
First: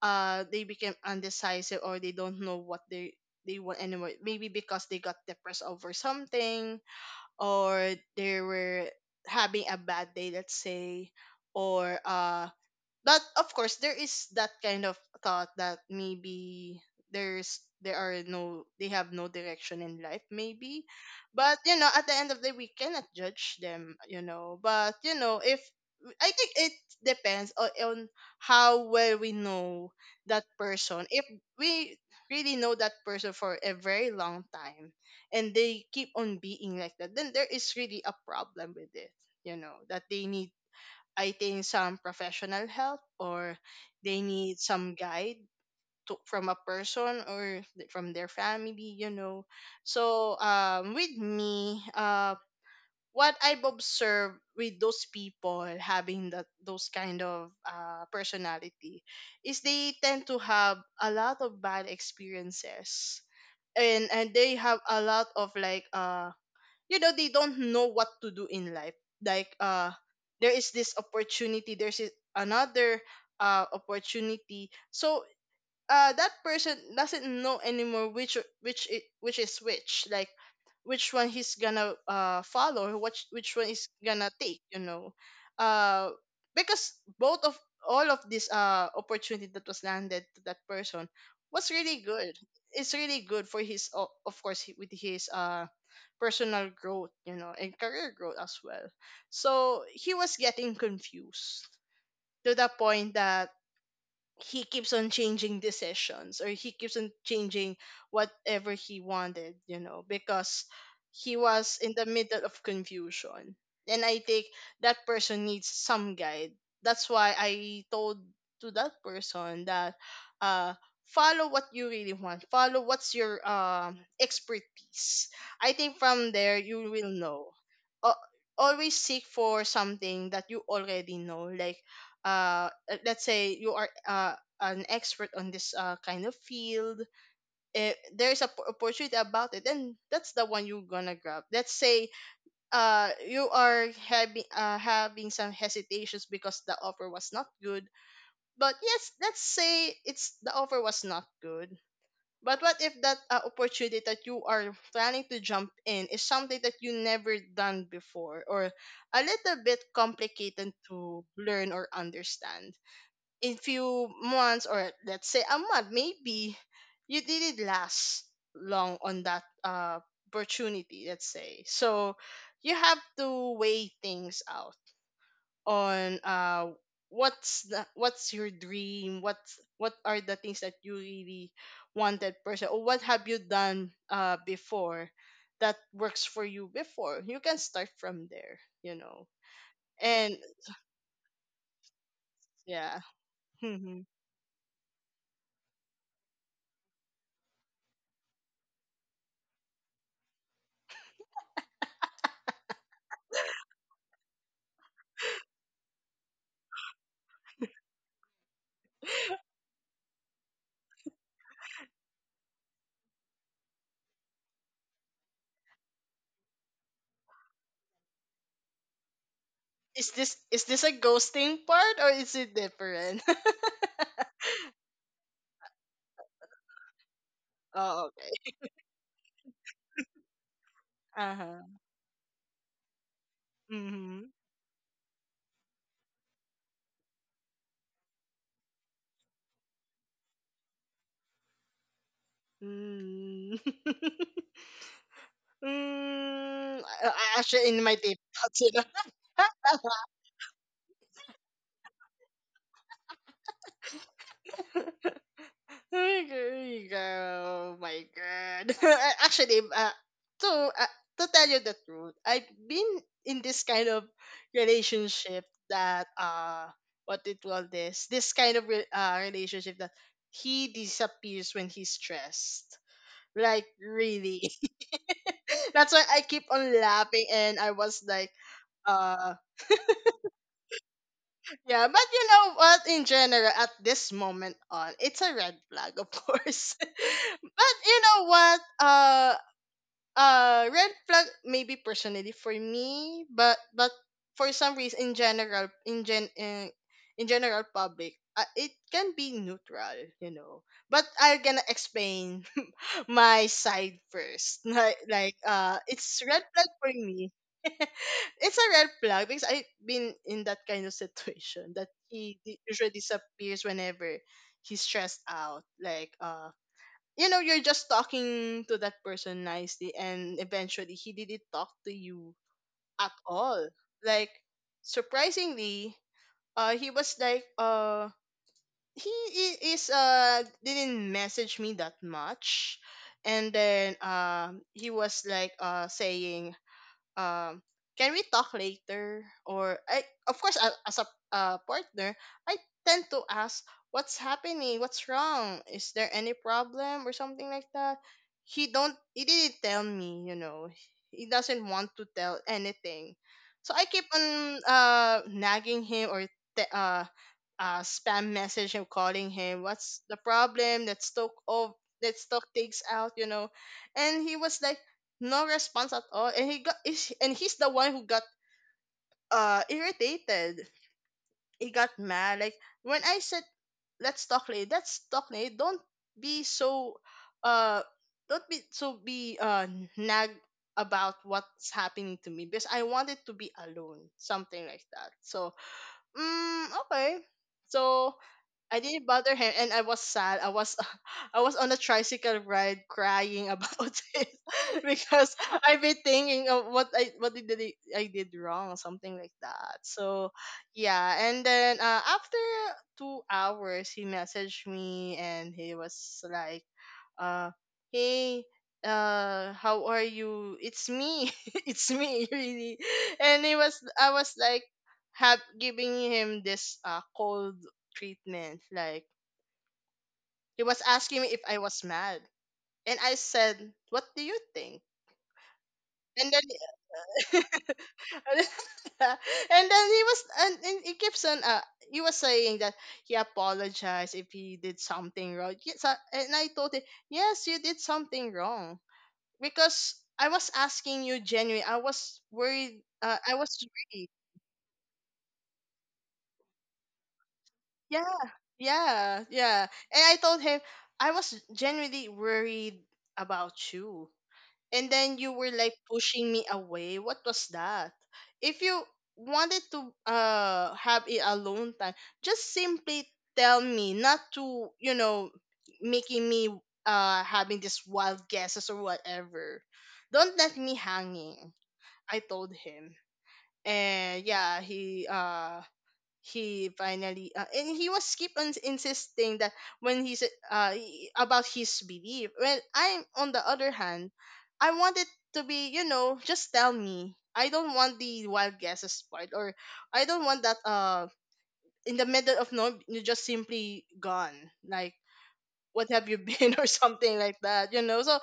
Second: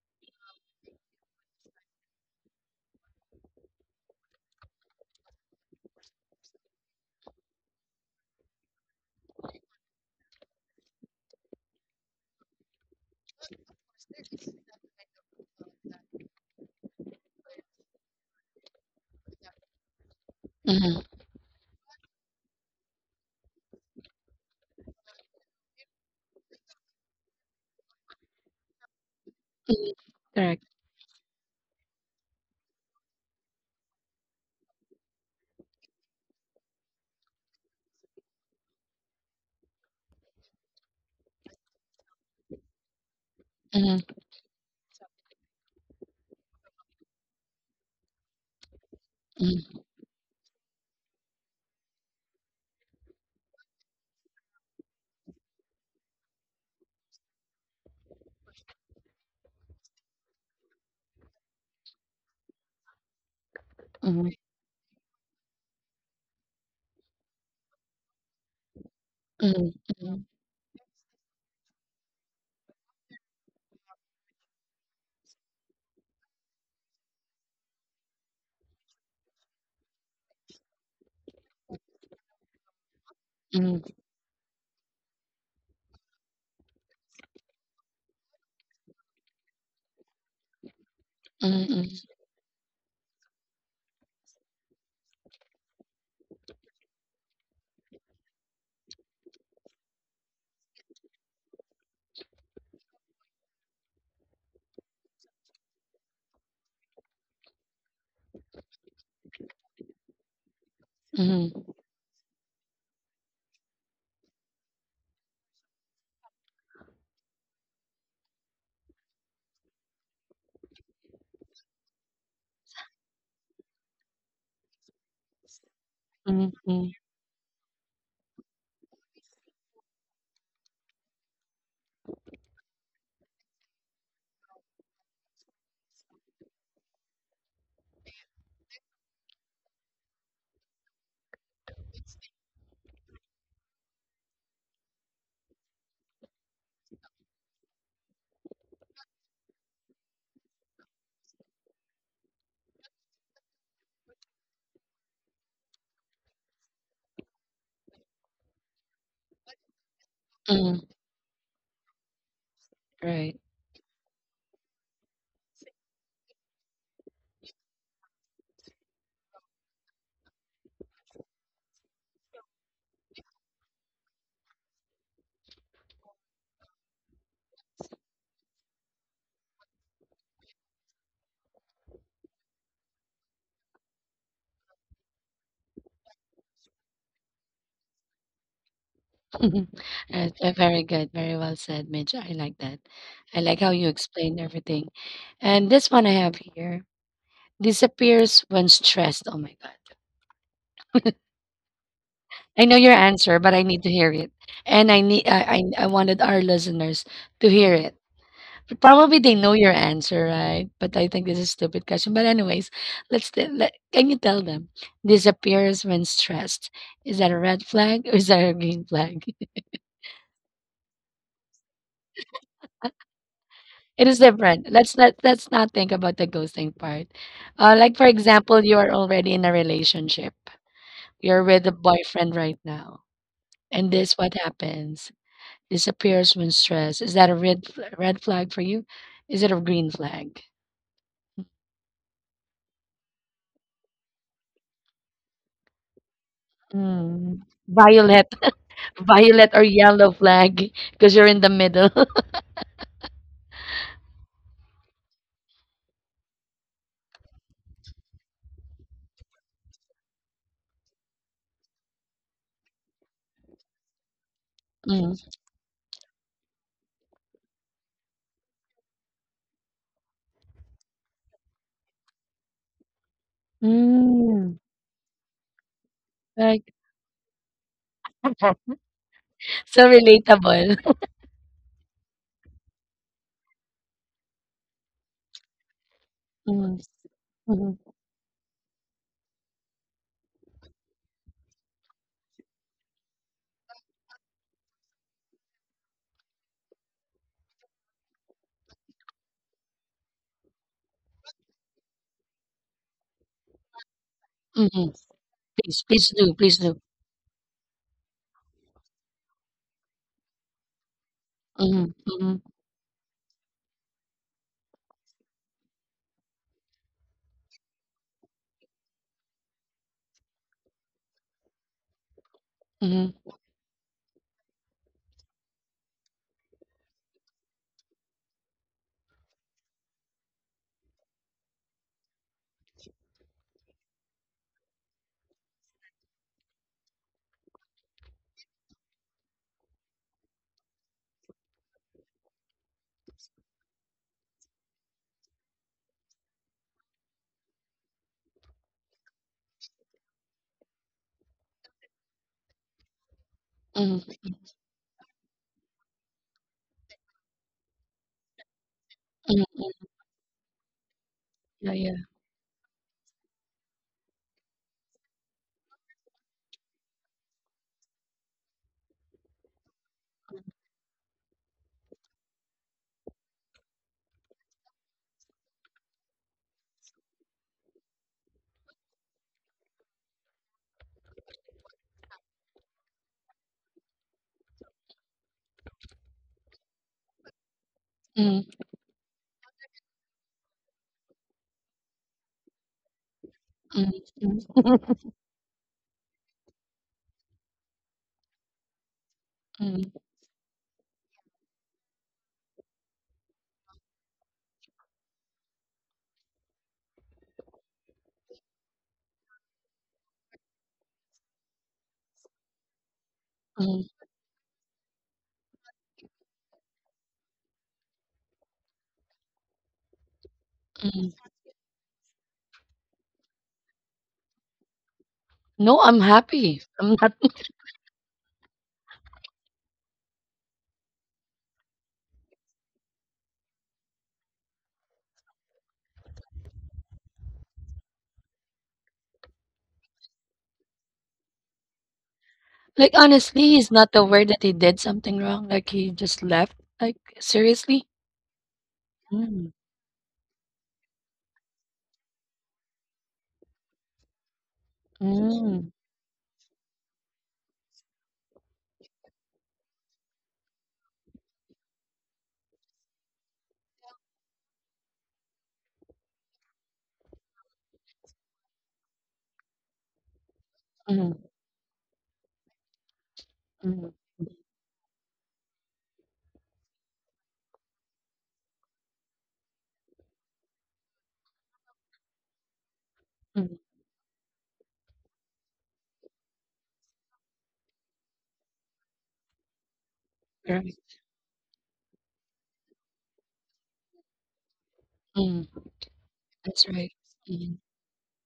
Speaker 2: they became undecisive or they don't know what they want anymore. Maybe because they got depressed over something, or they were having a bad day, let's say, or but of course there is that kind of thought that maybe there are no they have no direction in life maybe.
Speaker 1: mhm,
Speaker 2: But you know, at the end of the day, we cannot judge them, you know. But you know, if I think it depends on how well we know
Speaker 1: mhm.
Speaker 2: that
Speaker 1: Correct.
Speaker 2: person. If we really know that person for a very long time and they keep on being like that, then there is really a problem with it. You know that they need, I think, some professional help, or
Speaker 1: Mhm,
Speaker 2: they need some guide to, from a person or from their family, you know.
Speaker 1: mhm,
Speaker 2: So with me, what I've observed with those people having that those kind of personality is they tend to have a lot of bad experiences, and
Speaker 1: mhm,
Speaker 2: they have a lot of like, you know, they don't know what to do in life, like
Speaker 1: mhm,
Speaker 2: uh, there is this opportunity, there's another opportunity. So that person doesn't know anymore which it which is which, like which one he's gonna follow, or which one
Speaker 1: mhm,
Speaker 2: is gonna take, you know. uh because both of all of this opportunity that was landed to that person
Speaker 1: mhm,
Speaker 2: was
Speaker 1: mhm,
Speaker 2: really good. It's really good for of course with his personal growth, you know, and career growth as well. So he was getting confused to the point that he keeps on changing decisions, or he keeps on changing whatever he wanted, you know, because he
Speaker 1: mhm,
Speaker 2: was in the middle of confusion. And I think that person needs some guide. That's why I told to that person that uh follow what you really want. Follow what's your expertise. I think from
Speaker 1: mhm,
Speaker 2: there you
Speaker 1: mhm,
Speaker 2: will know. Uh, always seek for something that you already know, like uh uh, let's say you are an expert on this kind of field. If there's a opportunity about it, then that's the one you're gonna grab. Let's say you are having some hesitations because the offer was not good. But yes, let's say it's the offer was not good, but what if that opportunity that you are planning to jump in is something that you never done before, or a little bit complicated
Speaker 1: mhm.
Speaker 2: to learn or understand
Speaker 1: Right.
Speaker 2: in few months, or let's say a month maybe you didn't last long on that opportunity, let's say. So you have to weigh things out on what's what's your dream, what's what are the things that you really wanted person, or what have you done before that works for you before, you can start from there, you know.
Speaker 1: Right,
Speaker 2: And
Speaker 1: very good. Very well said, Mitch. I like that.
Speaker 2: yeah.
Speaker 1: I like how you explained everything. And this one I have here, disappears when stressed. Oh my God. I know your answer, but I need to hear it. And I need I wanted our listeners to hear it. Probably they know your answer, right? But I think this is a stupid question. But anyways, can you tell them, disappears when stressed? Is that a red flag or is that a green flag?
Speaker 2: Is this a ghosting part, or is it different?
Speaker 1: It is different. Let's not think about the ghosting part. Like for
Speaker 2: Oh, okay.
Speaker 1: example, you are already in a relationship.
Speaker 2: Uh
Speaker 1: You're
Speaker 2: huh.
Speaker 1: with a boyfriend right now, and this
Speaker 2: Mm-hmm.
Speaker 1: what happens? Disappears when stressed. Is that a red flag for you? Is it a green flag?
Speaker 2: Mm. mm.
Speaker 1: Mm.
Speaker 2: Actually, in my deep
Speaker 1: Violet,
Speaker 2: thoughts, you know.
Speaker 1: violet or yellow flag because you're in the middle.
Speaker 2: There you go. Oh my God. I- Actually, to uh, to tell you the truth, I've been in this kind of
Speaker 1: Mm.
Speaker 2: relationship that what it call this? This kind of relationship that he disappears when he's stressed. Like really.
Speaker 1: Mm.
Speaker 2: That's why I keep on
Speaker 1: Like
Speaker 2: laughing and I was like, uh
Speaker 1: so relatable.
Speaker 2: yeah, but you know what, in general at this moment on, it's a red flag of course.
Speaker 1: Mm, mhm,
Speaker 2: But you know what? Red flag maybe personally for me, but for some reason in general, in general public, it can be neutral, you know. But I'm gonna explain my side first.
Speaker 1: mhm.
Speaker 2: Like,
Speaker 1: Please, please
Speaker 2: it's
Speaker 1: do,
Speaker 2: red
Speaker 1: please
Speaker 2: flag
Speaker 1: do.
Speaker 2: for me. It's a red flag because I've been in that kind of situation that
Speaker 1: Mm-hmm, mm-hmm,
Speaker 2: usually disappears whenever he's stressed out, like uh, you know, you're just talking to that person nicely, and eventually he didn't talk to you at
Speaker 1: mm-hmm.
Speaker 2: all, like surprisingly. Uh, he was like he I- is didn't message me that much, and then um, he was like saying um, can we talk later? Or I, of course I, as a partner, I tend to ask, what's happening? What's wrong? Is there any problem or something like that? He didn't tell me, you know. He doesn't want to tell anything. So I keep on
Speaker 1: Mm-hmm.
Speaker 2: nagging him, or te- uh spam message him, calling him, what's the problem? Let's talk,
Speaker 1: Yeah,
Speaker 2: of
Speaker 1: yeah.
Speaker 2: let's talk things out, you know. And he was like no response at all. And he's the one who got irritated. He got mad, like, when I said let's talk later, let's talk later, be so uh don't be so be nag about what's happening to me because I wanted to be alone, something like that. So mm, okay. So
Speaker 1: Mm,
Speaker 2: I didn't bother him, and I was sad. I was on a tricycle ride crying
Speaker 1: mm,
Speaker 2: about it
Speaker 1: mm,
Speaker 2: because I've been thinking of what I what did I did wrong, something like that.
Speaker 1: mm,
Speaker 2: So yeah. And then after 2 hours, he messaged me, and he was like uh, hey, uh, how are you? It's me. It's me, really. And it was,
Speaker 1: mm,
Speaker 2: I was like, have giving him this cold treatment, like, he was
Speaker 1: mm.
Speaker 2: asking me if I was mad, and I said, what do you think?
Speaker 1: No, I'm
Speaker 2: And then
Speaker 1: happy. I'm not.
Speaker 2: and then he was, and he keeps on he was saying that he apologized if he did something wrong. Yes, and I told him, yes, you did something wrong, because I was asking you genuinely. I was worried.
Speaker 1: Like
Speaker 2: I
Speaker 1: honestly,
Speaker 2: was
Speaker 1: he's not
Speaker 2: worried.
Speaker 1: aware that he did something wrong. Like he just left. Like seriously.
Speaker 2: Yeah, yeah,
Speaker 1: Mm,
Speaker 2: yeah. And I told him, I was genuinely worried about you. And then you were
Speaker 1: mm,
Speaker 2: like pushing me away. What was that? If you wanted to have a alone time, just simply tell me, not to, you know, making me having these wild guesses or whatever. Don't let me
Speaker 1: mm,
Speaker 2: hanging. I told him.
Speaker 1: mm,
Speaker 2: And yeah, he finally and he was keep on insisting that when he's about his belief. Well, I'm on the
Speaker 1: mm.
Speaker 2: other hand, I wanted to be, you know, just tell me, I don't want the wild guesses part, or I don't want that
Speaker 1: Right.
Speaker 2: in the middle of no, you just simply gone, like
Speaker 1: Mm,
Speaker 2: what have you been, or
Speaker 1: that's right.
Speaker 2: something like
Speaker 1: Mm,
Speaker 2: that, you know. So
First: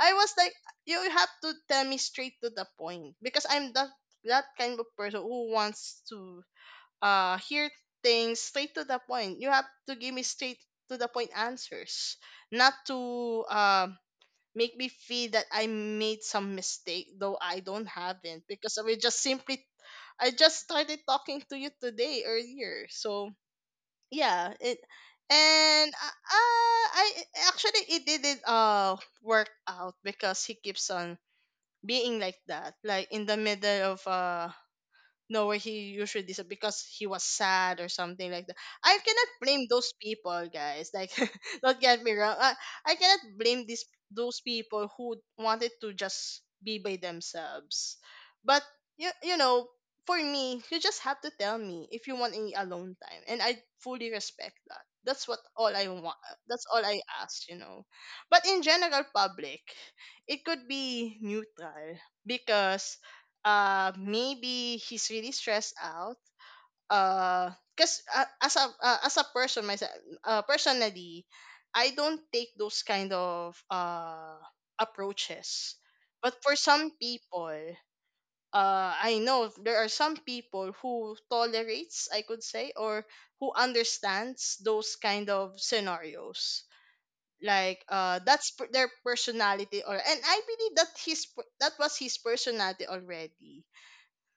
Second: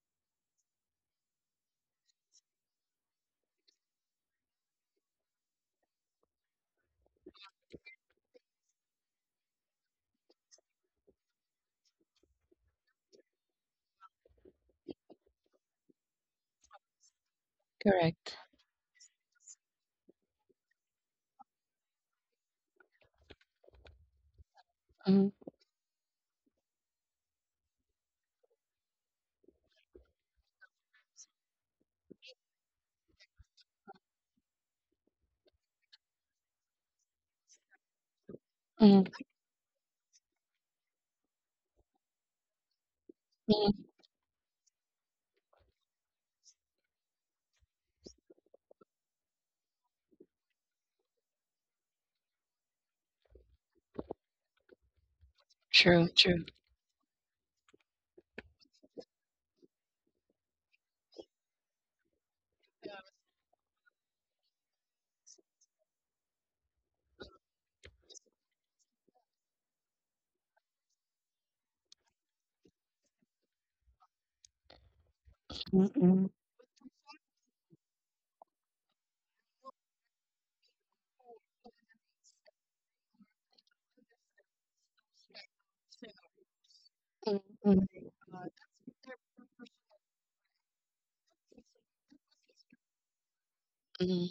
Speaker 2: I was like, you have to tell me straight to the point, because I'm that kind of person who wants to hear things straight to the point. You have to give me straight to the point answers, not to um, make me feel that I made some mistake, though I don't
Speaker 1: correct.
Speaker 2: haven't, because we just simply, I just started talking to you today earlier. So yeah, it,
Speaker 1: Mm,
Speaker 2: and I, actually it didn't work out, because he keeps on being like that, like in the middle of know where he usually dis, because he was sad or something like that. I
Speaker 1: mm,
Speaker 2: cannot blame those people, guys. Like, don't get me wrong. I cannot blame
Speaker 1: mm.
Speaker 2: these those people who wanted to just be by themselves. But you know, for me, you just have to tell me if you want any alone time, and I fully respect that. That's what all I
Speaker 1: True.
Speaker 2: want.
Speaker 1: True.
Speaker 2: That's all I ask, you know. But in general public, it could be neutral because maybe he's really stressed out, because as a as a person myself, personally I don't take those kind of approaches.
Speaker 1: Mm, mm,
Speaker 2: But for some people, I know there are some people who tolerates, I could say, or who understands those kind of scenarios,
Speaker 1: mm,
Speaker 2: like
Speaker 1: mm,
Speaker 2: uh, that's their personality, or and I believe that that was his personality already.
Speaker 1: mm.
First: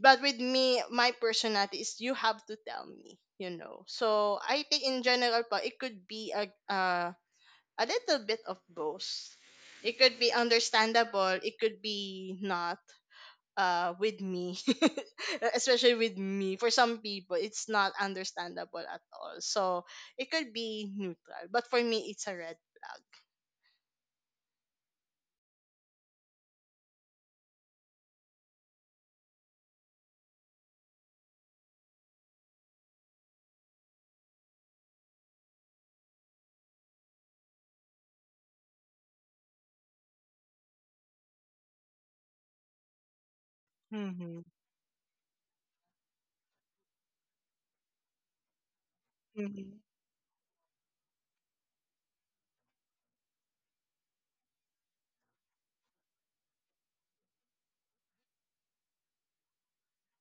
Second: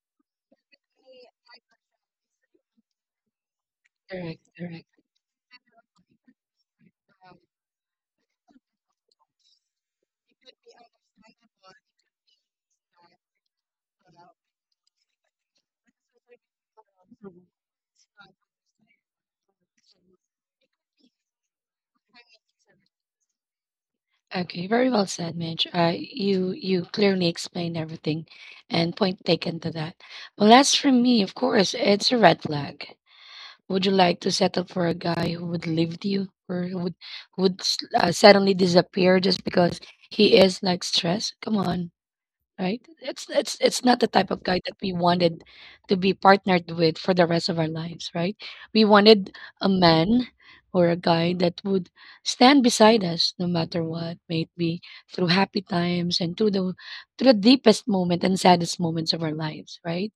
Speaker 2: But with me, my personality is you have to tell me, you know. So
Speaker 1: Correct.
Speaker 2: I think
Speaker 1: Correct.
Speaker 2: in general, pa, it could be a little bit of both. It could be understandable. It could be not. With me, especially with me, for some people, it's not understandable at all. So it could be neutral, but for me, it's a red flag.
Speaker 1: Okay, very well said, Mitch. You clearly explained everything, and point taken to that. Well, as for me, of course, it's a red flag. Would you like to settle for a guy who would leave you, or who would suddenly disappear just because he is like stressed? Come on. Right? It's not the type
Speaker 2: Mm-hmm.
Speaker 1: of guy that we wanted to be partnered with for the rest of our lives, right? We wanted a
Speaker 2: Mm-hmm.
Speaker 1: man or a guy that would stand beside us no matter what, may be through happy times and through the deepest moment and saddest moments of our lives, right?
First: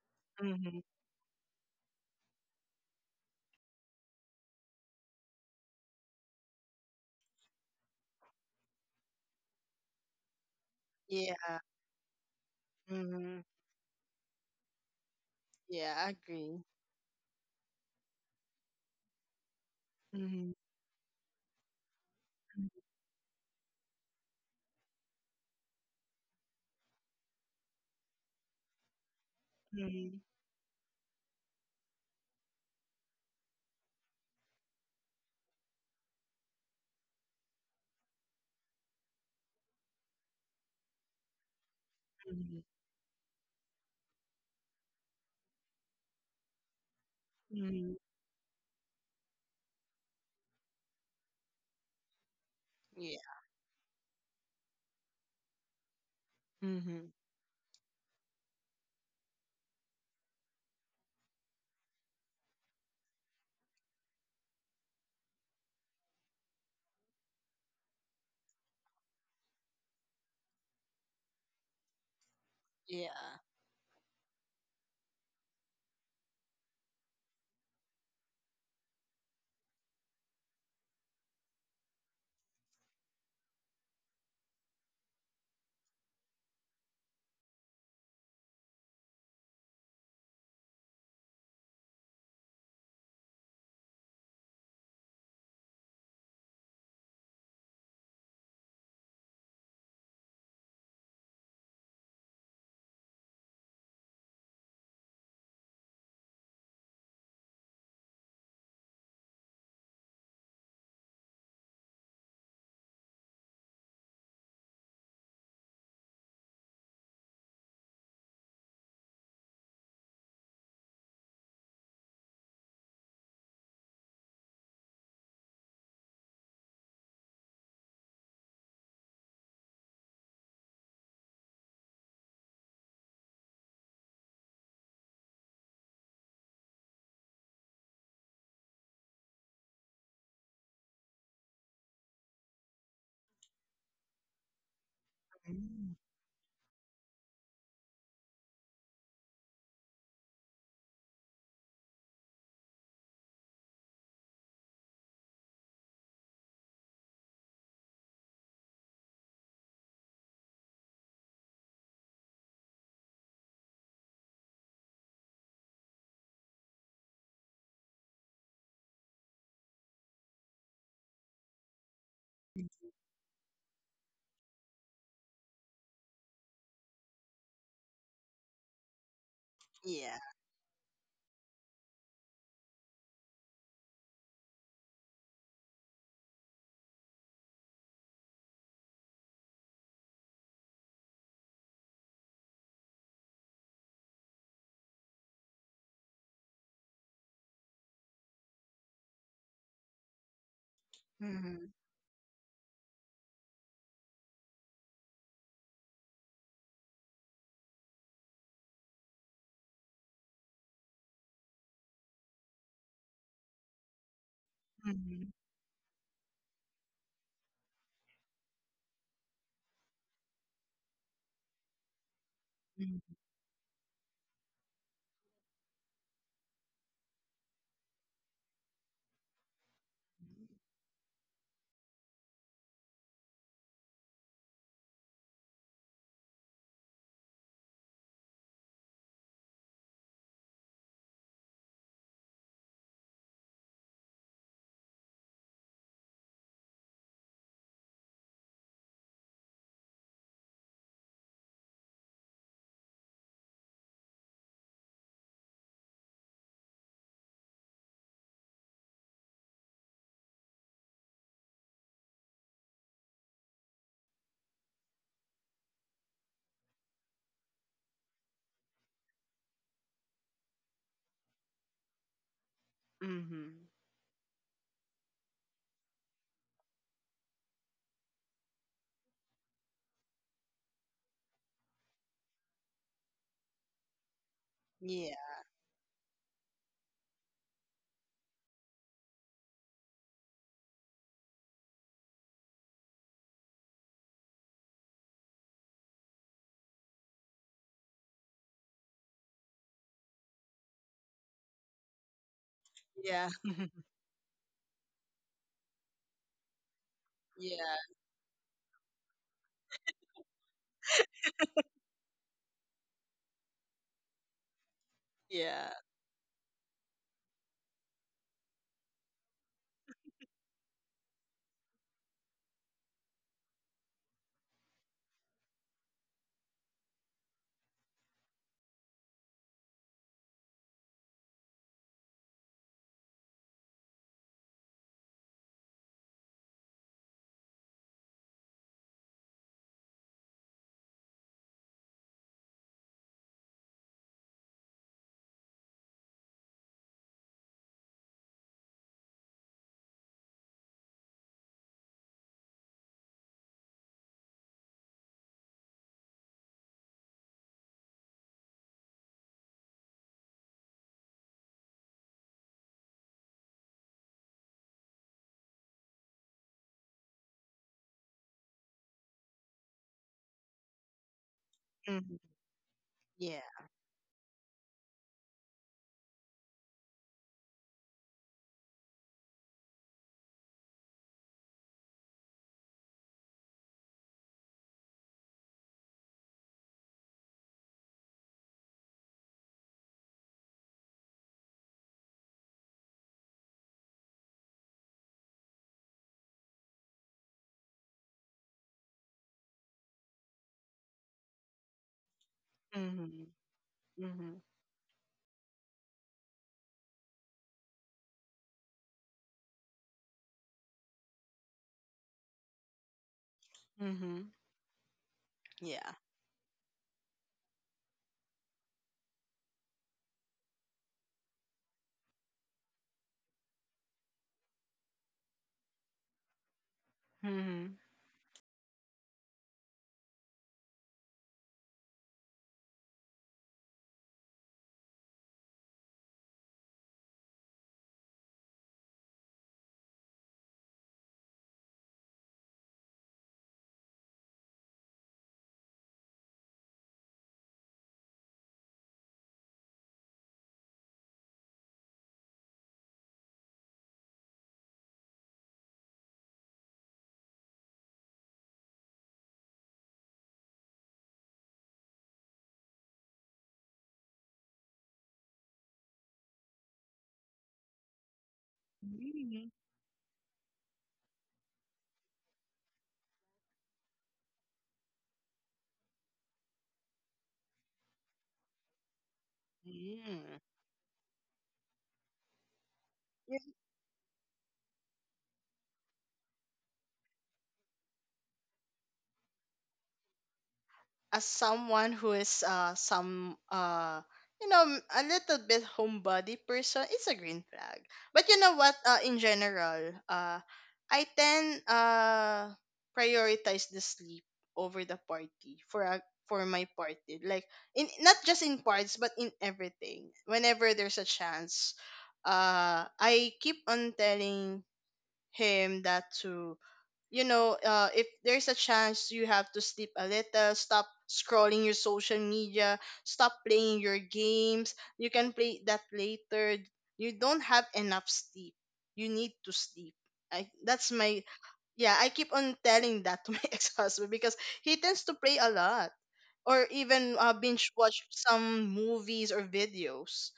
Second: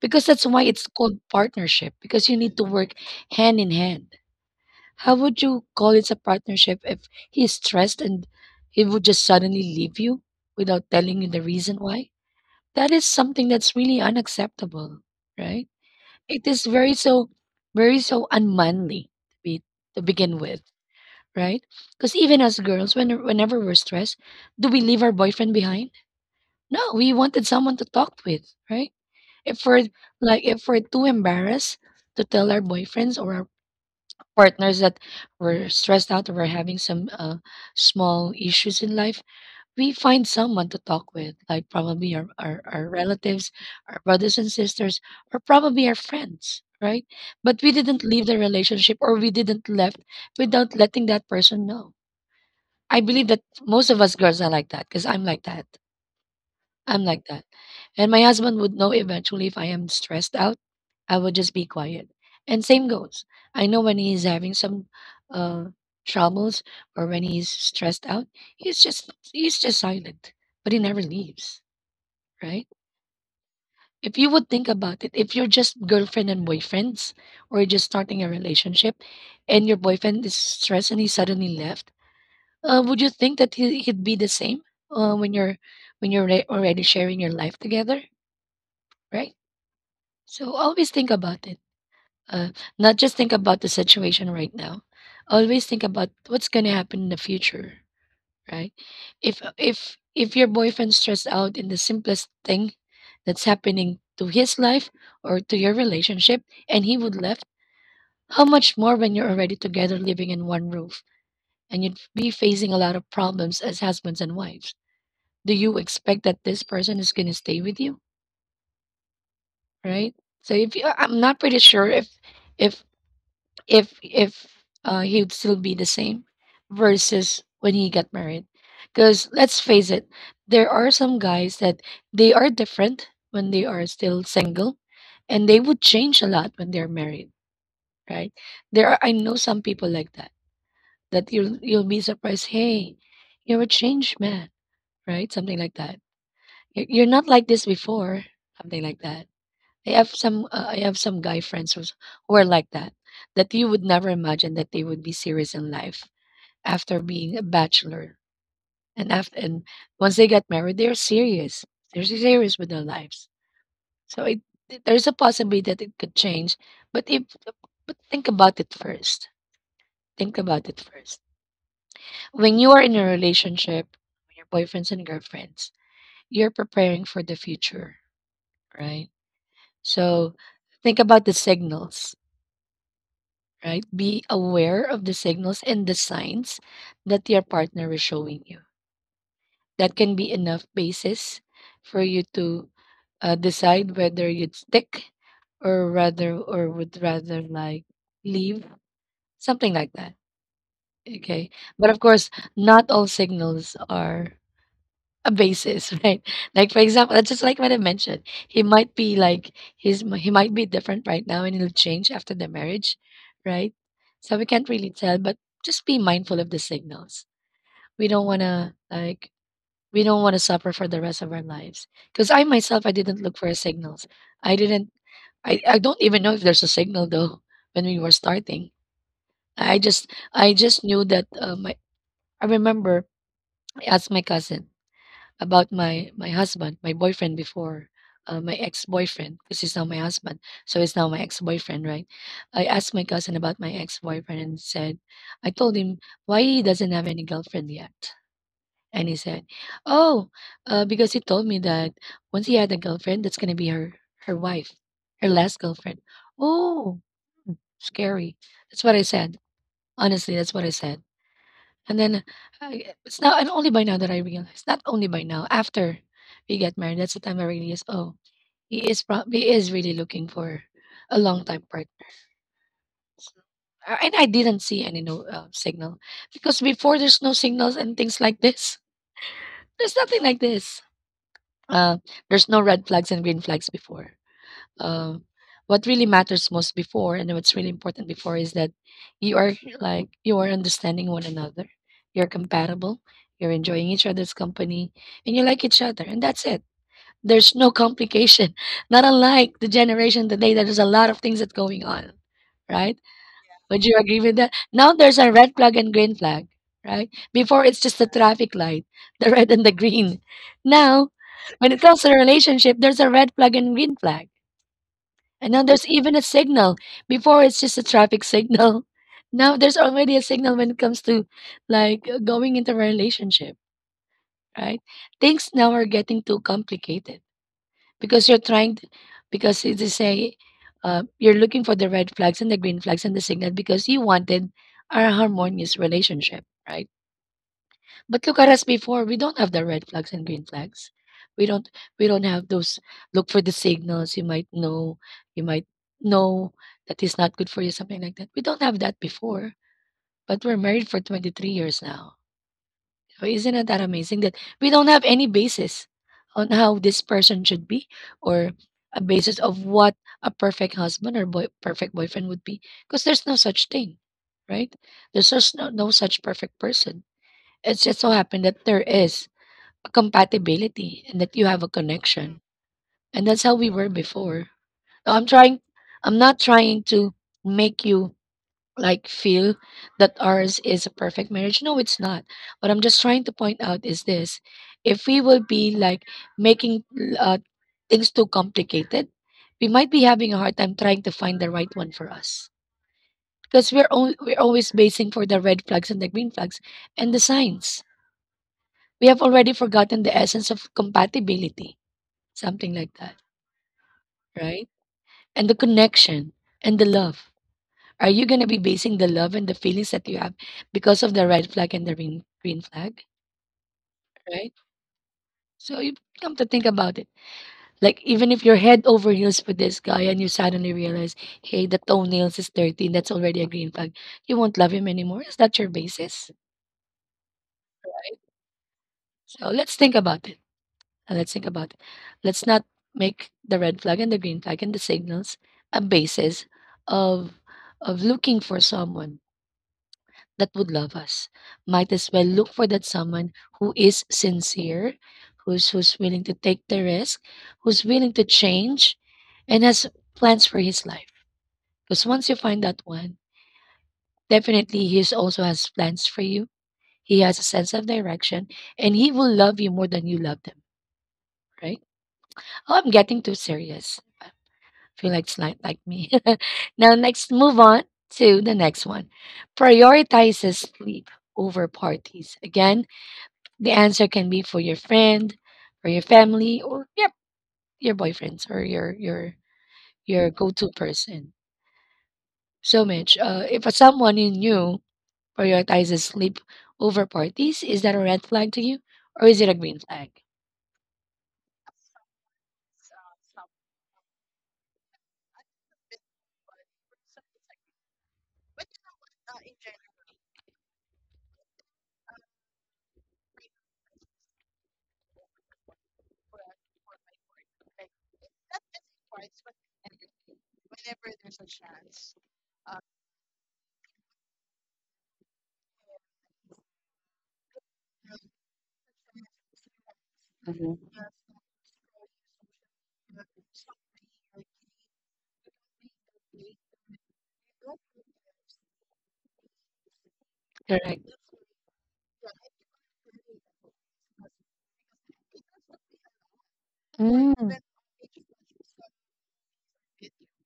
Speaker 1: Because that's why
Speaker 2: Mm-hmm.
Speaker 1: it's called partnership, because you need to work hand in hand. How would you call it a partnership if he's stressed and he would just suddenly leave you without telling you the
Speaker 2: Yeah.
Speaker 1: reason why? That is
Speaker 2: Mm-hmm.
Speaker 1: something that's really unacceptable, right?
Speaker 2: Yeah. I
Speaker 1: It is
Speaker 2: agree.
Speaker 1: very so very so unmanly to be, to begin
Speaker 2: Mm-hmm.
Speaker 1: with, right? Because even as girls, when whenever we're stressed, do we leave our boyfriend behind? No, we wanted someone to talk with, right? If we're
Speaker 2: Mm-hmm.
Speaker 1: if we're too embarrassed to tell our boyfriends or our partners that we're stressed out or we're having some small issues in life, we find someone to talk with, like probably our relatives, our brothers and sisters, or probably our friends, right? But we didn't
Speaker 2: Mm.
Speaker 1: leave the relationship or we didn't left without letting that person know. I believe
Speaker 2: Yeah.
Speaker 1: that most of us girls are like that because I'm like that. I'm
Speaker 2: Mhm.
Speaker 1: like that. And my husband would know eventually if I am stressed out, I would just be quiet. And same goes. I know when he's having some uh, troubles, or when he's stressed out, he's just silent, but he never leaves, right?
Speaker 2: Yeah.
Speaker 1: If you would think about it, if you're just girlfriend and boyfriends or you're just starting a relationship and your boyfriend is stressed and he suddenly left, would you think that he'd be the same, when you're already sharing your life together, right? So always think about it. Uh, not just think about the situation right now. Always think about what's going to happen in the future, right? If your boyfriend's stressed out in the simplest thing that's happening to his life or to your relationship and he would left, how much more when you're already together living in one roof and you'd be facing a lot of problems as husbands and wives. Do you expect that this person is going to stay with you, right? So if you, I'm not pretty sure if if he would still be the same versus when he got married, because let's face it, there are some guys that they are different when they are still single and they would change a lot when they're married, right? there are I know some people like that, that you'll be surprised. Hey, you're a changed man, right? Something like that.
Speaker 2: Mm.
Speaker 1: You're not like this before." Something like that. I have some guy friends who are like that, that you would never imagine that they would be serious in life after being a bachelor. And after and once they get married, they're serious. They're serious with their lives. So there's a possibility that it could change, but if but think about it first. Think about it first. When you are in a relationship, when you're boyfriends and girlfriends, you're preparing for the future, right?
Speaker 2: Yeah.
Speaker 1: So think about the signals, right? Be aware of the signals and the signs that your partner is showing you. That can be enough basis for you to decide whether you'd stick, or would rather like leave, something like that. Okay.
Speaker 2: Mhm.
Speaker 1: But of course, not all signals are a basis, right? Like for example, that's just like what I mentioned. He might be like he might be different right now, and it'll change after the marriage, right? So we can't really tell, but
Speaker 2: Mhm.
Speaker 1: just be mindful of the signals. We don't want to like we don't want to suffer for the rest of our lives. Because I myself, I didn't
Speaker 2: Mhm.
Speaker 1: look for signals. I didn't. I don't even know if there's a signal though when we were starting. I just knew that I remember I asked my cousin about my husband, my boyfriend before, my ex-boyfriend, because he's now my husband, so he's now my ex-boyfriend, right? I asked my cousin about my ex-boyfriend and said, I told him why he doesn't have any girlfriend yet. And he said, oh, because he told me that once he had a girlfriend, that's gonna be her wife, her last girlfriend. Oh, scary. That's what I said. Honestly, that's what I said. And then it's now and only by now that I realize. Not only by now, after we get married, that's the time I realized. Oh, he is really looking for a long time partner.
Speaker 2: Mhm.
Speaker 1: And I didn't see any no signal because before there's no signals and things like this. There's nothing like this. Uh, there's no red flags and green flags before.
Speaker 2: Yeah.
Speaker 1: um, what really matters most before and what's really important before is that you are you are understanding one another, you're compatible, you're enjoying each other's company, and you like each other, and that's it. There's no complication, not unlike the generation today. There's a lot of things that's going on, right?
Speaker 2: Yeah.
Speaker 1: Would you agree? With that, now there's a red flag and green flag, right? Before, it's
Speaker 2: Yeah.
Speaker 1: just a traffic light, the red and the green. Now, when it comes to a relationship, there's a red flag and green flag, and now
Speaker 2: Yeah.
Speaker 1: there's even a signal. Before, it's just a traffic signal. Now there's already a signal when it comes to, going into a relationship, right? Things now are getting too complicated, because you're trying to, because it is say, you're looking for the red flags and the green flags and the signal because you wanted a harmonious relationship, right? But look at us before. We don't have the red flags and green flags. We don't we don't have those. Look for the signals. You might know that is not good for you, something like that. We don't have that before. But we're married for 23 years now. So isn't it that amazing that we don't have any basis on how this person should be, or a basis of what a perfect husband or perfect boyfriend would be? Because there's no such thing, right? There's just no such perfect person. It just so happened that there is a compatibility and that you have a
Speaker 2: Mhm.
Speaker 1: connection. And that's
Speaker 2: Yeah.
Speaker 1: how we were before. So I'm not trying to make you feel that ours is a perfect marriage. No, it's not. What I'm just trying to point out is this. If we will be making uh, things too complicated, we might be having a hard time trying to find the right one for us. Because we're always basing for the red flags and the green flags and the signs. We have already forgotten the essence of compatibility. Something like that,
Speaker 2: Mhm. Mhm.
Speaker 1: right? And the connection and the love. Are you going to be basing the love and the feelings that you have because of the red flag and the green flag,
Speaker 2: Mhm.
Speaker 1: right? So you
Speaker 2: Yeah.
Speaker 1: come to think about it. Like, even if you're head over heels for this guy and you suddenly realize, hey, the toenails is dirty, that's already a green flag, you won't love him anymore. Is that your basis?
Speaker 2: Mhm.
Speaker 1: So let's think about it. Let's think about it. Let's not make the red flag and the green flag and the signals a basis of of looking for someone that would love us. Might as well look for that someone who is sincere, who's willing to take the risk, who's willing to change, and has plans for his life. Because once you find that one, definitely he is also has plans for you. He has a sense of direction, and he will love you more than you love them. Right? Oh, I'm getting too serious. Feel like it's not like me. Now, next, move on to the next one.
Speaker 2: Mm.
Speaker 1: Prioritizes sleep over parties. Again, the answer can be for your friend, or your family, or yep, your boyfriends or your
Speaker 2: Mm.
Speaker 1: go-to person. So Mitch, if a someone you knew prioritizes sleep over parties, is that a red flag to you, or is it a green flag?
Speaker 2: As someone who is some a little bit homebody person, it's a green flag. But you know what, in general, I tend prioritize the sleep over the party for a for my party, like in not just in parts but in everything. Whenever there's a chance, I keep on telling him that to if there's a chance you have to sleep a little, stop scrolling your social media, stop playing your games. You can play that later. You don't have enough sleep. You need to sleep. That's
Speaker 1: Correct.
Speaker 2: my yeah, I keep on telling that to my ex-husband because he tends to play a lot or even
Speaker 1: Mm.
Speaker 2: binge watch some movies or videos.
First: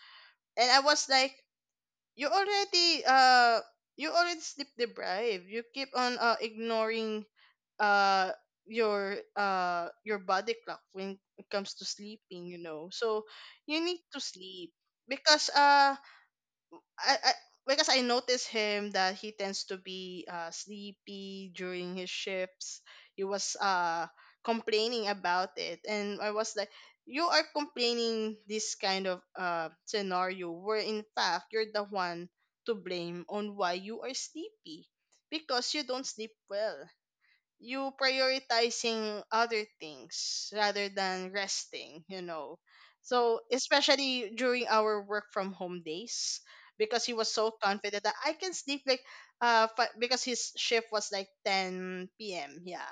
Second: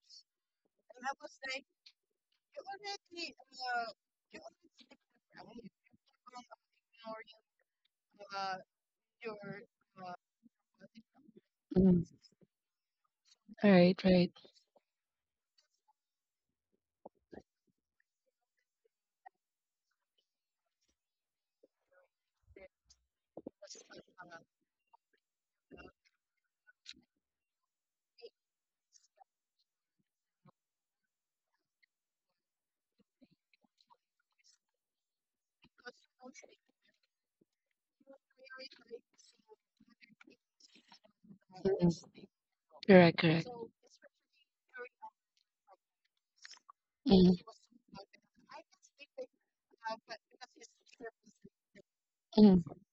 Speaker 2: And I was like, you already uh you already sleep deprived, you keep on ignoring uh your body clock when it comes to
Speaker 1: Mm.
Speaker 2: sleeping, you know. So
Speaker 1: All
Speaker 2: you
Speaker 1: right,
Speaker 2: need to
Speaker 1: right.
Speaker 2: sleep because I because I noticed him that he tends to be sleepy during his shifts. He was complaining about it, and I was like, "You are complaining this kind of scenario where in fact you're the one to blame on why you are sleepy because you don't sleep well." You prioritizing other things rather than
Speaker 1: Mm.
Speaker 2: resting, you know.
Speaker 1: Correct,
Speaker 2: So
Speaker 1: correct.
Speaker 2: especially during our work from home days, because he
Speaker 1: Mm.
Speaker 2: was so confident that I can sleep like because his shift was like 10 p.m.
Speaker 1: Mm,
Speaker 2: Yeah,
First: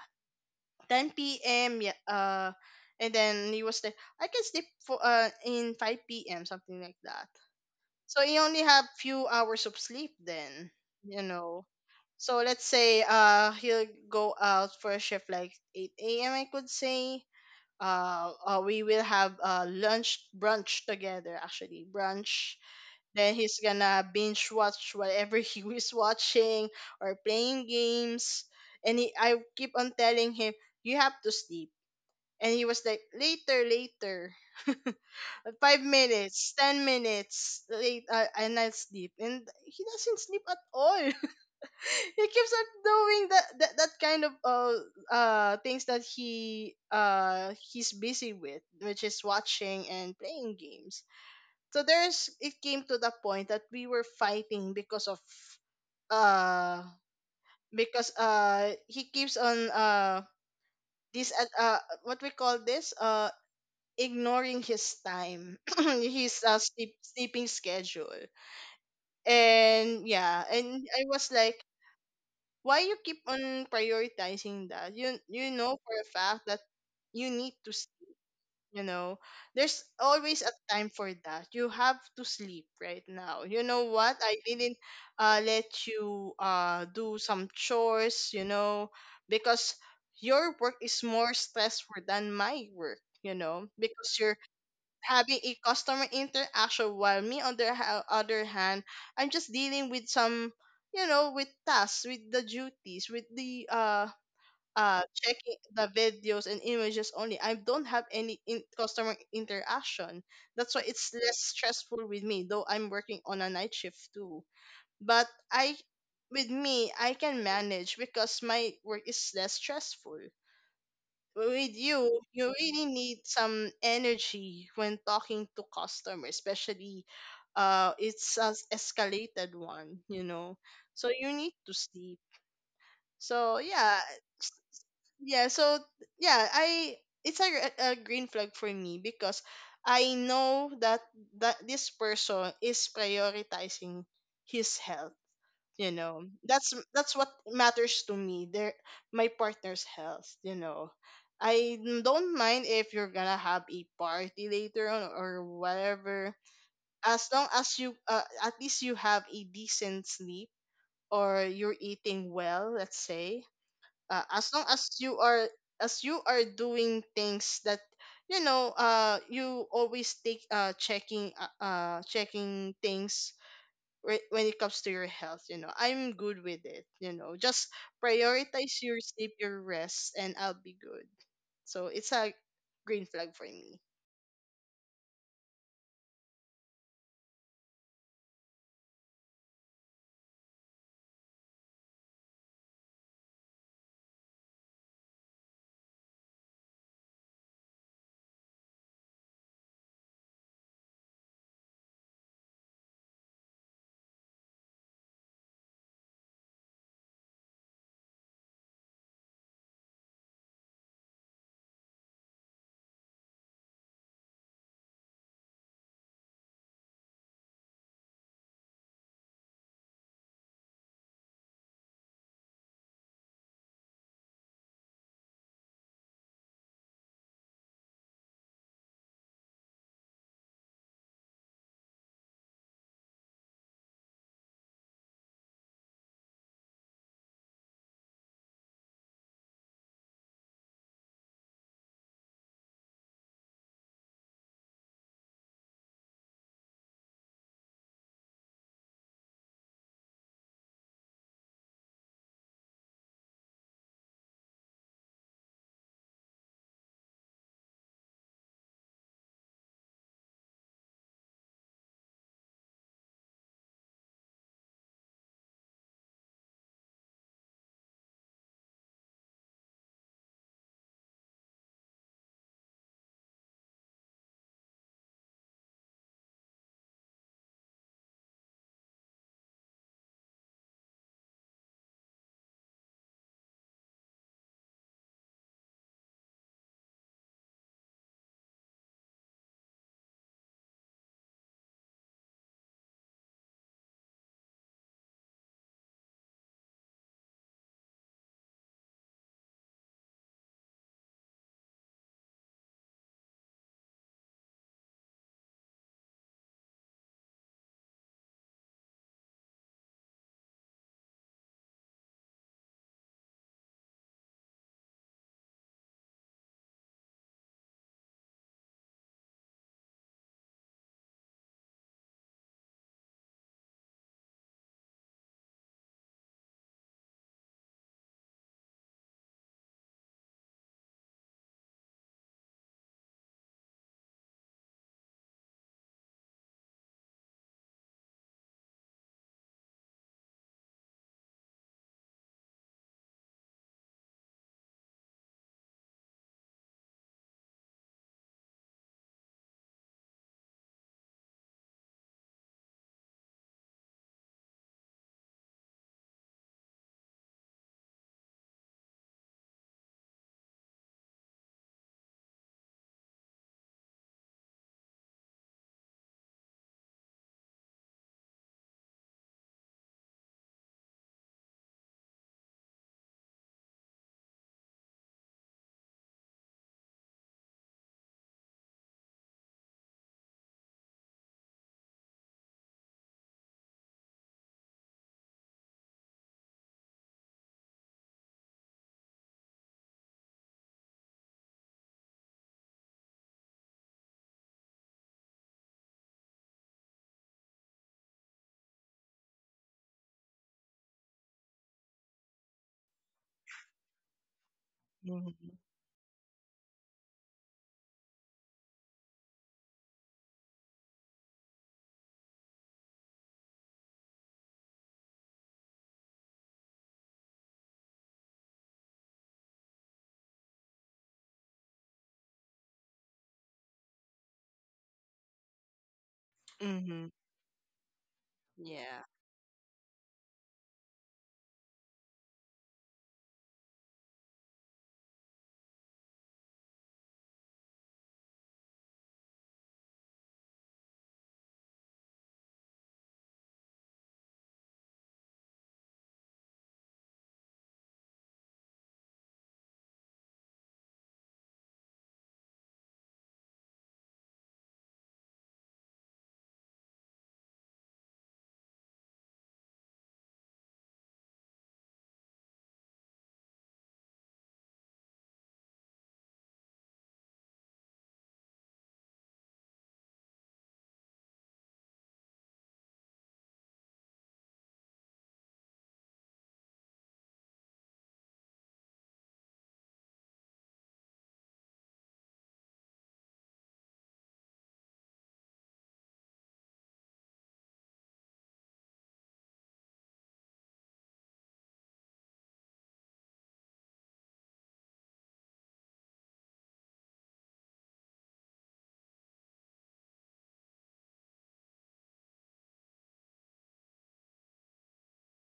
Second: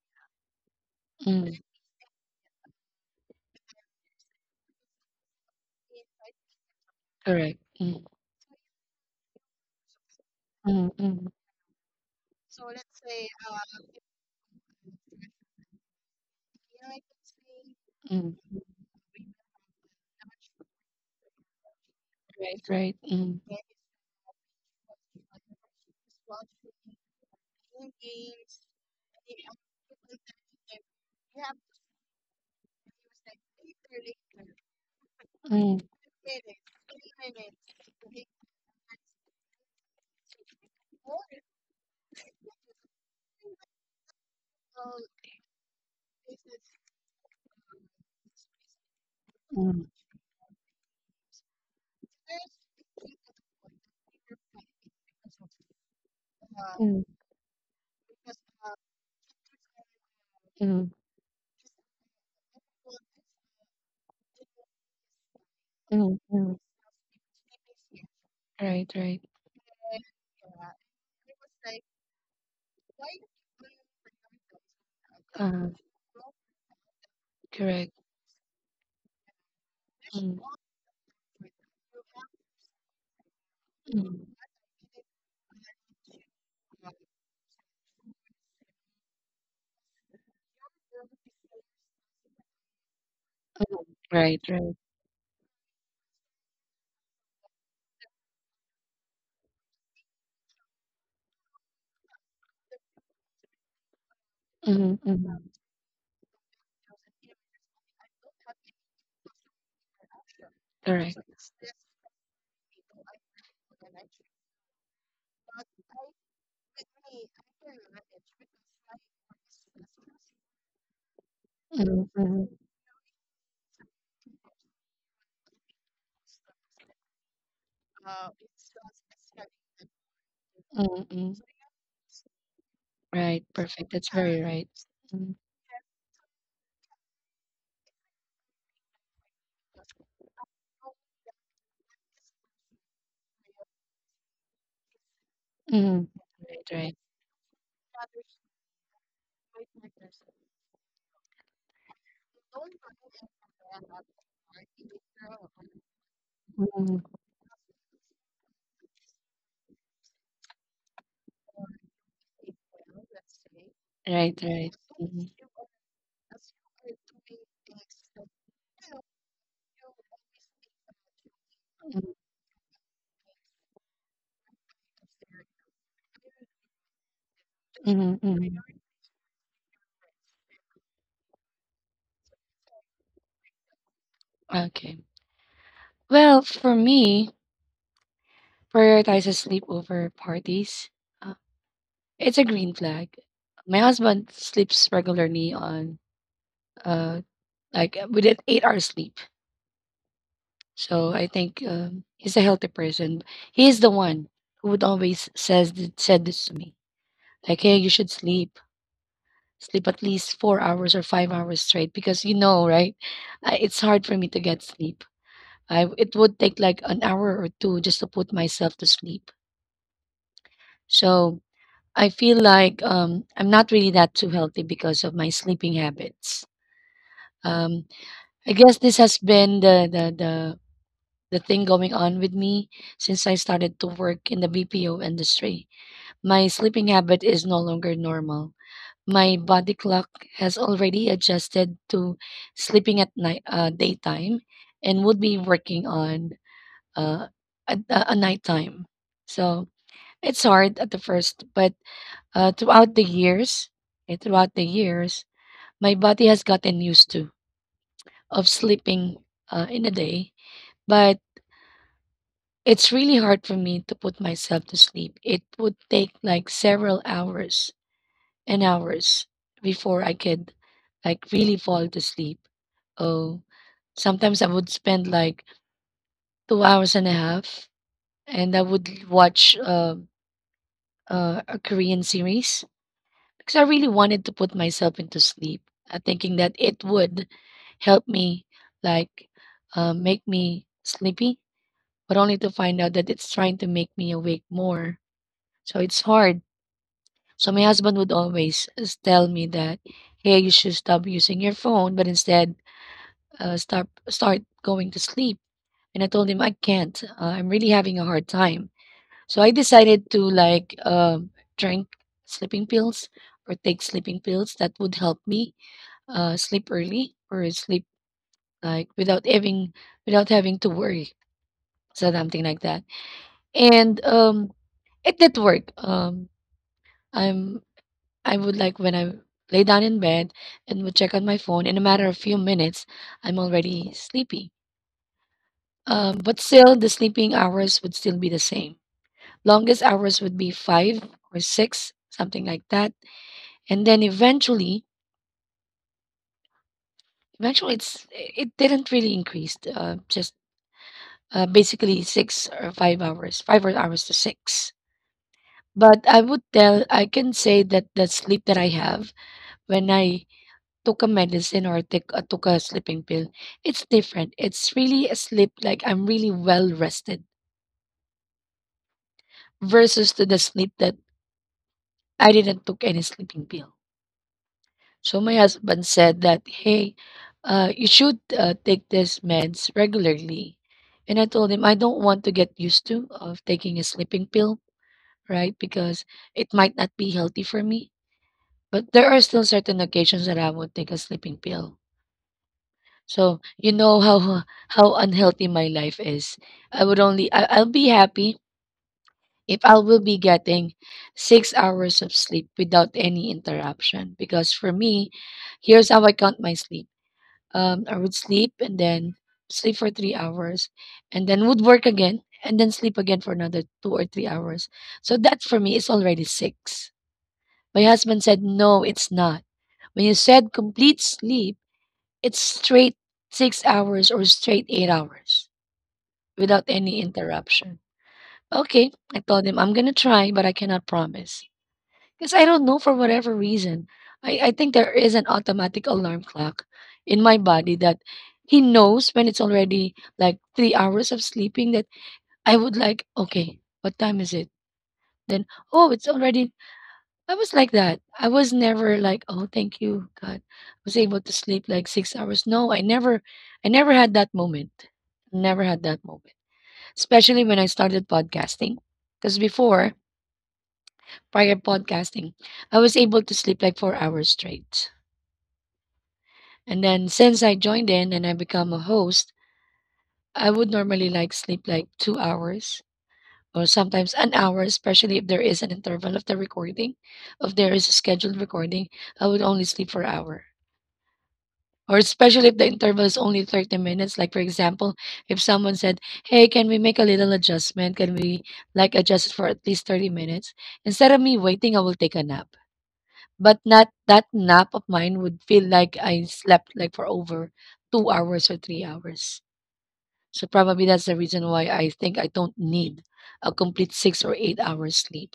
Speaker 2: 10
Speaker 1: mm,
Speaker 2: p.m. Yeah, and then he was like I can sleep for in 5 p.m., something like that.
Speaker 1: correct. Mm,
Speaker 2: So you only have few hours of sleep then,
Speaker 1: mm,
Speaker 2: you
Speaker 1: mm,
Speaker 2: know. So let's say he'll go out for a shift like 8 a.m., I could say.
Speaker 1: mm.
Speaker 2: We will have lunch, brunch, together, actually brunch.
Speaker 1: Right, right.
Speaker 2: Then
Speaker 1: Mm,
Speaker 2: he's gonna binge watch whatever he is watching or playing games. And I keep on telling him you have to sleep. And he was like later later, five
Speaker 1: mm.
Speaker 2: minutes 10 minutes late, and I sleep and he doesn't sleep at all. He keeps on doing that kind of things that he's busy with, which is watching and playing games. So there's it came to the point that we were fighting because of uh because he keeps on
Speaker 1: Mm,
Speaker 2: this what we call this, ignoring his time his sleeping schedule.
Speaker 1: right, right.
Speaker 2: And yeah, and I was like, why you keep on prioritizing that? You know
Speaker 1: Uh,
Speaker 2: for a fact that you need to
Speaker 1: Correct.
Speaker 2: you know there's always
Speaker 1: Mm,
Speaker 2: a time for that. You have to sleep right now. You know what, I
Speaker 1: mm,
Speaker 2: didn't let you do some chores, you know, because your work is more stressful than my work, you know, because you're
Speaker 1: right, right.
Speaker 2: having a customer interaction while me on the other hand, I'm just dealing with some, you know, with tasks, with the duties, with the
Speaker 1: Mm,
Speaker 2: checking
Speaker 1: mm,
Speaker 2: the videos and images only. I don't have any customer interaction. That's why it's
Speaker 1: correct.
Speaker 2: less stressful with me, though I'm working on a night shift too. But I with me, I can manage because my work is less stressful. With
Speaker 1: Mm,
Speaker 2: you, you
Speaker 1: mm,
Speaker 2: really need some energy when talking to customers, especially it's an escalated one, you know. So
Speaker 1: mm,
Speaker 2: you
Speaker 1: mm.
Speaker 2: need to sleep.
Speaker 1: Right,
Speaker 2: So yeah,
Speaker 1: perfect. That's very
Speaker 2: s-
Speaker 1: right. Mm,
Speaker 2: yeah, so yeah, I it's a, a green flag for me because I know that this person is prioritizing his health, you
Speaker 1: mm,
Speaker 2: know. that's
Speaker 1: right, right.
Speaker 2: that's what matters to me there, my partner's health, you know. I don't mind if you're gonna have a party later on or whatever,
Speaker 1: Mm,
Speaker 2: as long as you at least you have a decent sleep or you're eating well. Let's say,
Speaker 1: right,
Speaker 2: as long
Speaker 1: right. Mm,
Speaker 2: as you are doing things that, you know, you always take checking
Speaker 1: mm,
Speaker 2: checking things when it comes to your health, you know, I'm good with it, you know. Just
Speaker 1: mm, mm.
Speaker 2: prioritize your sleep, your rest, and I'll be good. So it's a green flag for me.
Speaker 1: Okay. Well, for me, prioritizes sleep over parties. Uh, it's a green flag. My husband sleeps regularly on uh like within 8 hours sleep. So I think, he's a healthy person. He's the one who would always said this to me, like, "Hey, you should sleep. Sleep at least 4 hours or 5 hours straight, because you know, right? It's hard for me to get sleep. I It would take like an hour or two just to put myself to sleep. So I feel like, I'm not really that too healthy because of my sleeping habits. Um, I guess this has been the thing going on with me since I started to work in the BPO industry. My sleeping habit is no longer normal. My body clock has already adjusted to sleeping at night, daytime, and would be working on uh, at a nighttime. So it's hard at the first, but uh, throughout the years, throughout the years, my body has gotten used to of sleeping, in a day, but it's really hard for me to put myself to sleep. It would take like several hours and hours before I could like really fall to sleep. Oh, sometimes I would spend like 2 hours and a half, and I would watch, a Korean series, because I really wanted to put myself into sleep, thinking that it would help me, like make me sleepy, but only to find out that it's trying to make me awake more. So it's hard. So my husband would always tell me that, hey, you should stop using your phone, but instead, start going to sleep. And I told him I can't. I'm really having a hard time. So I decided to drink sleeping pills, or take sleeping pills that would help me, sleep early, or sleep like without having without having to worry, so something like that. And, it did work. I'm I would, like, when I lay down in bed and would check on my phone, in a matter of few minutes, I'm already sleepy. But still, the sleeping hours would still be the same. Longest hours would be 5 or 6, something like that. And then, eventually, it didn't really increase. Just, basically 6 or 5 hours, 5 hours to six. But I would tell, I can say that the sleep that I have when I took a medicine or take took a sleeping pill, it's different. It's really a sleep like I'm really well rested versus to the sleep that I didn't took any sleeping pill. So my husband said that, hey, you should take these meds regularly. And I told him I don't want to get used to of taking a sleeping pill, right? Because it might not be healthy for me. But there are still certain occasions that I would take a sleeping pill. So you know how unhealthy my life is. I'll be happy if I will be getting 6 hours of sleep without any interruption. Because for me,
Speaker 2: Mm-hmm.
Speaker 1: here's how I count my sleep. I would sleep and then sleep for 3 hours, and then would work again, and then sleep again for another 2 or 3 hours. So that for me is already six. My husband said, "No, it's not. When you said complete sleep." It's straight 6 hours or straight 8 hours without
Speaker 2: Mm-hmm.
Speaker 1: any interruption. Okay,
Speaker 2: Yeah.
Speaker 1: I told him I'm gonna try, but I cannot promise. Because I don't know for whatever reason. I think there is an automatic alarm clock in my body that he knows when it's already like 3 hours of sleeping that I would like, okay, what time is it? Then, oh, it's already I was like that. I was never like, "Oh, thank you, God. I was able to sleep like 6 hours." No, I never had that moment. Never had that moment. Especially when I started podcasting. Because before, prior podcasting, I was able to sleep like 4 hours straight. And then since I joined in and I become a host, I would normally like sleep like 2 hours or sometimes an hour, especially if there is an interval of the recording. If there is a scheduled recording, I would only sleep for an hour or especially if the interval is only 30 minutes, like for example if someone said, hey, can we make a little adjustment, can we like adjust it for at least 30 minutes. Instead of me waiting, I will take a nap, but not that nap of mine would feel like I slept like for over 2 hours or 3 hours. So probably that's the reason why I think I don't need a complete 6 or 8 hours sleep.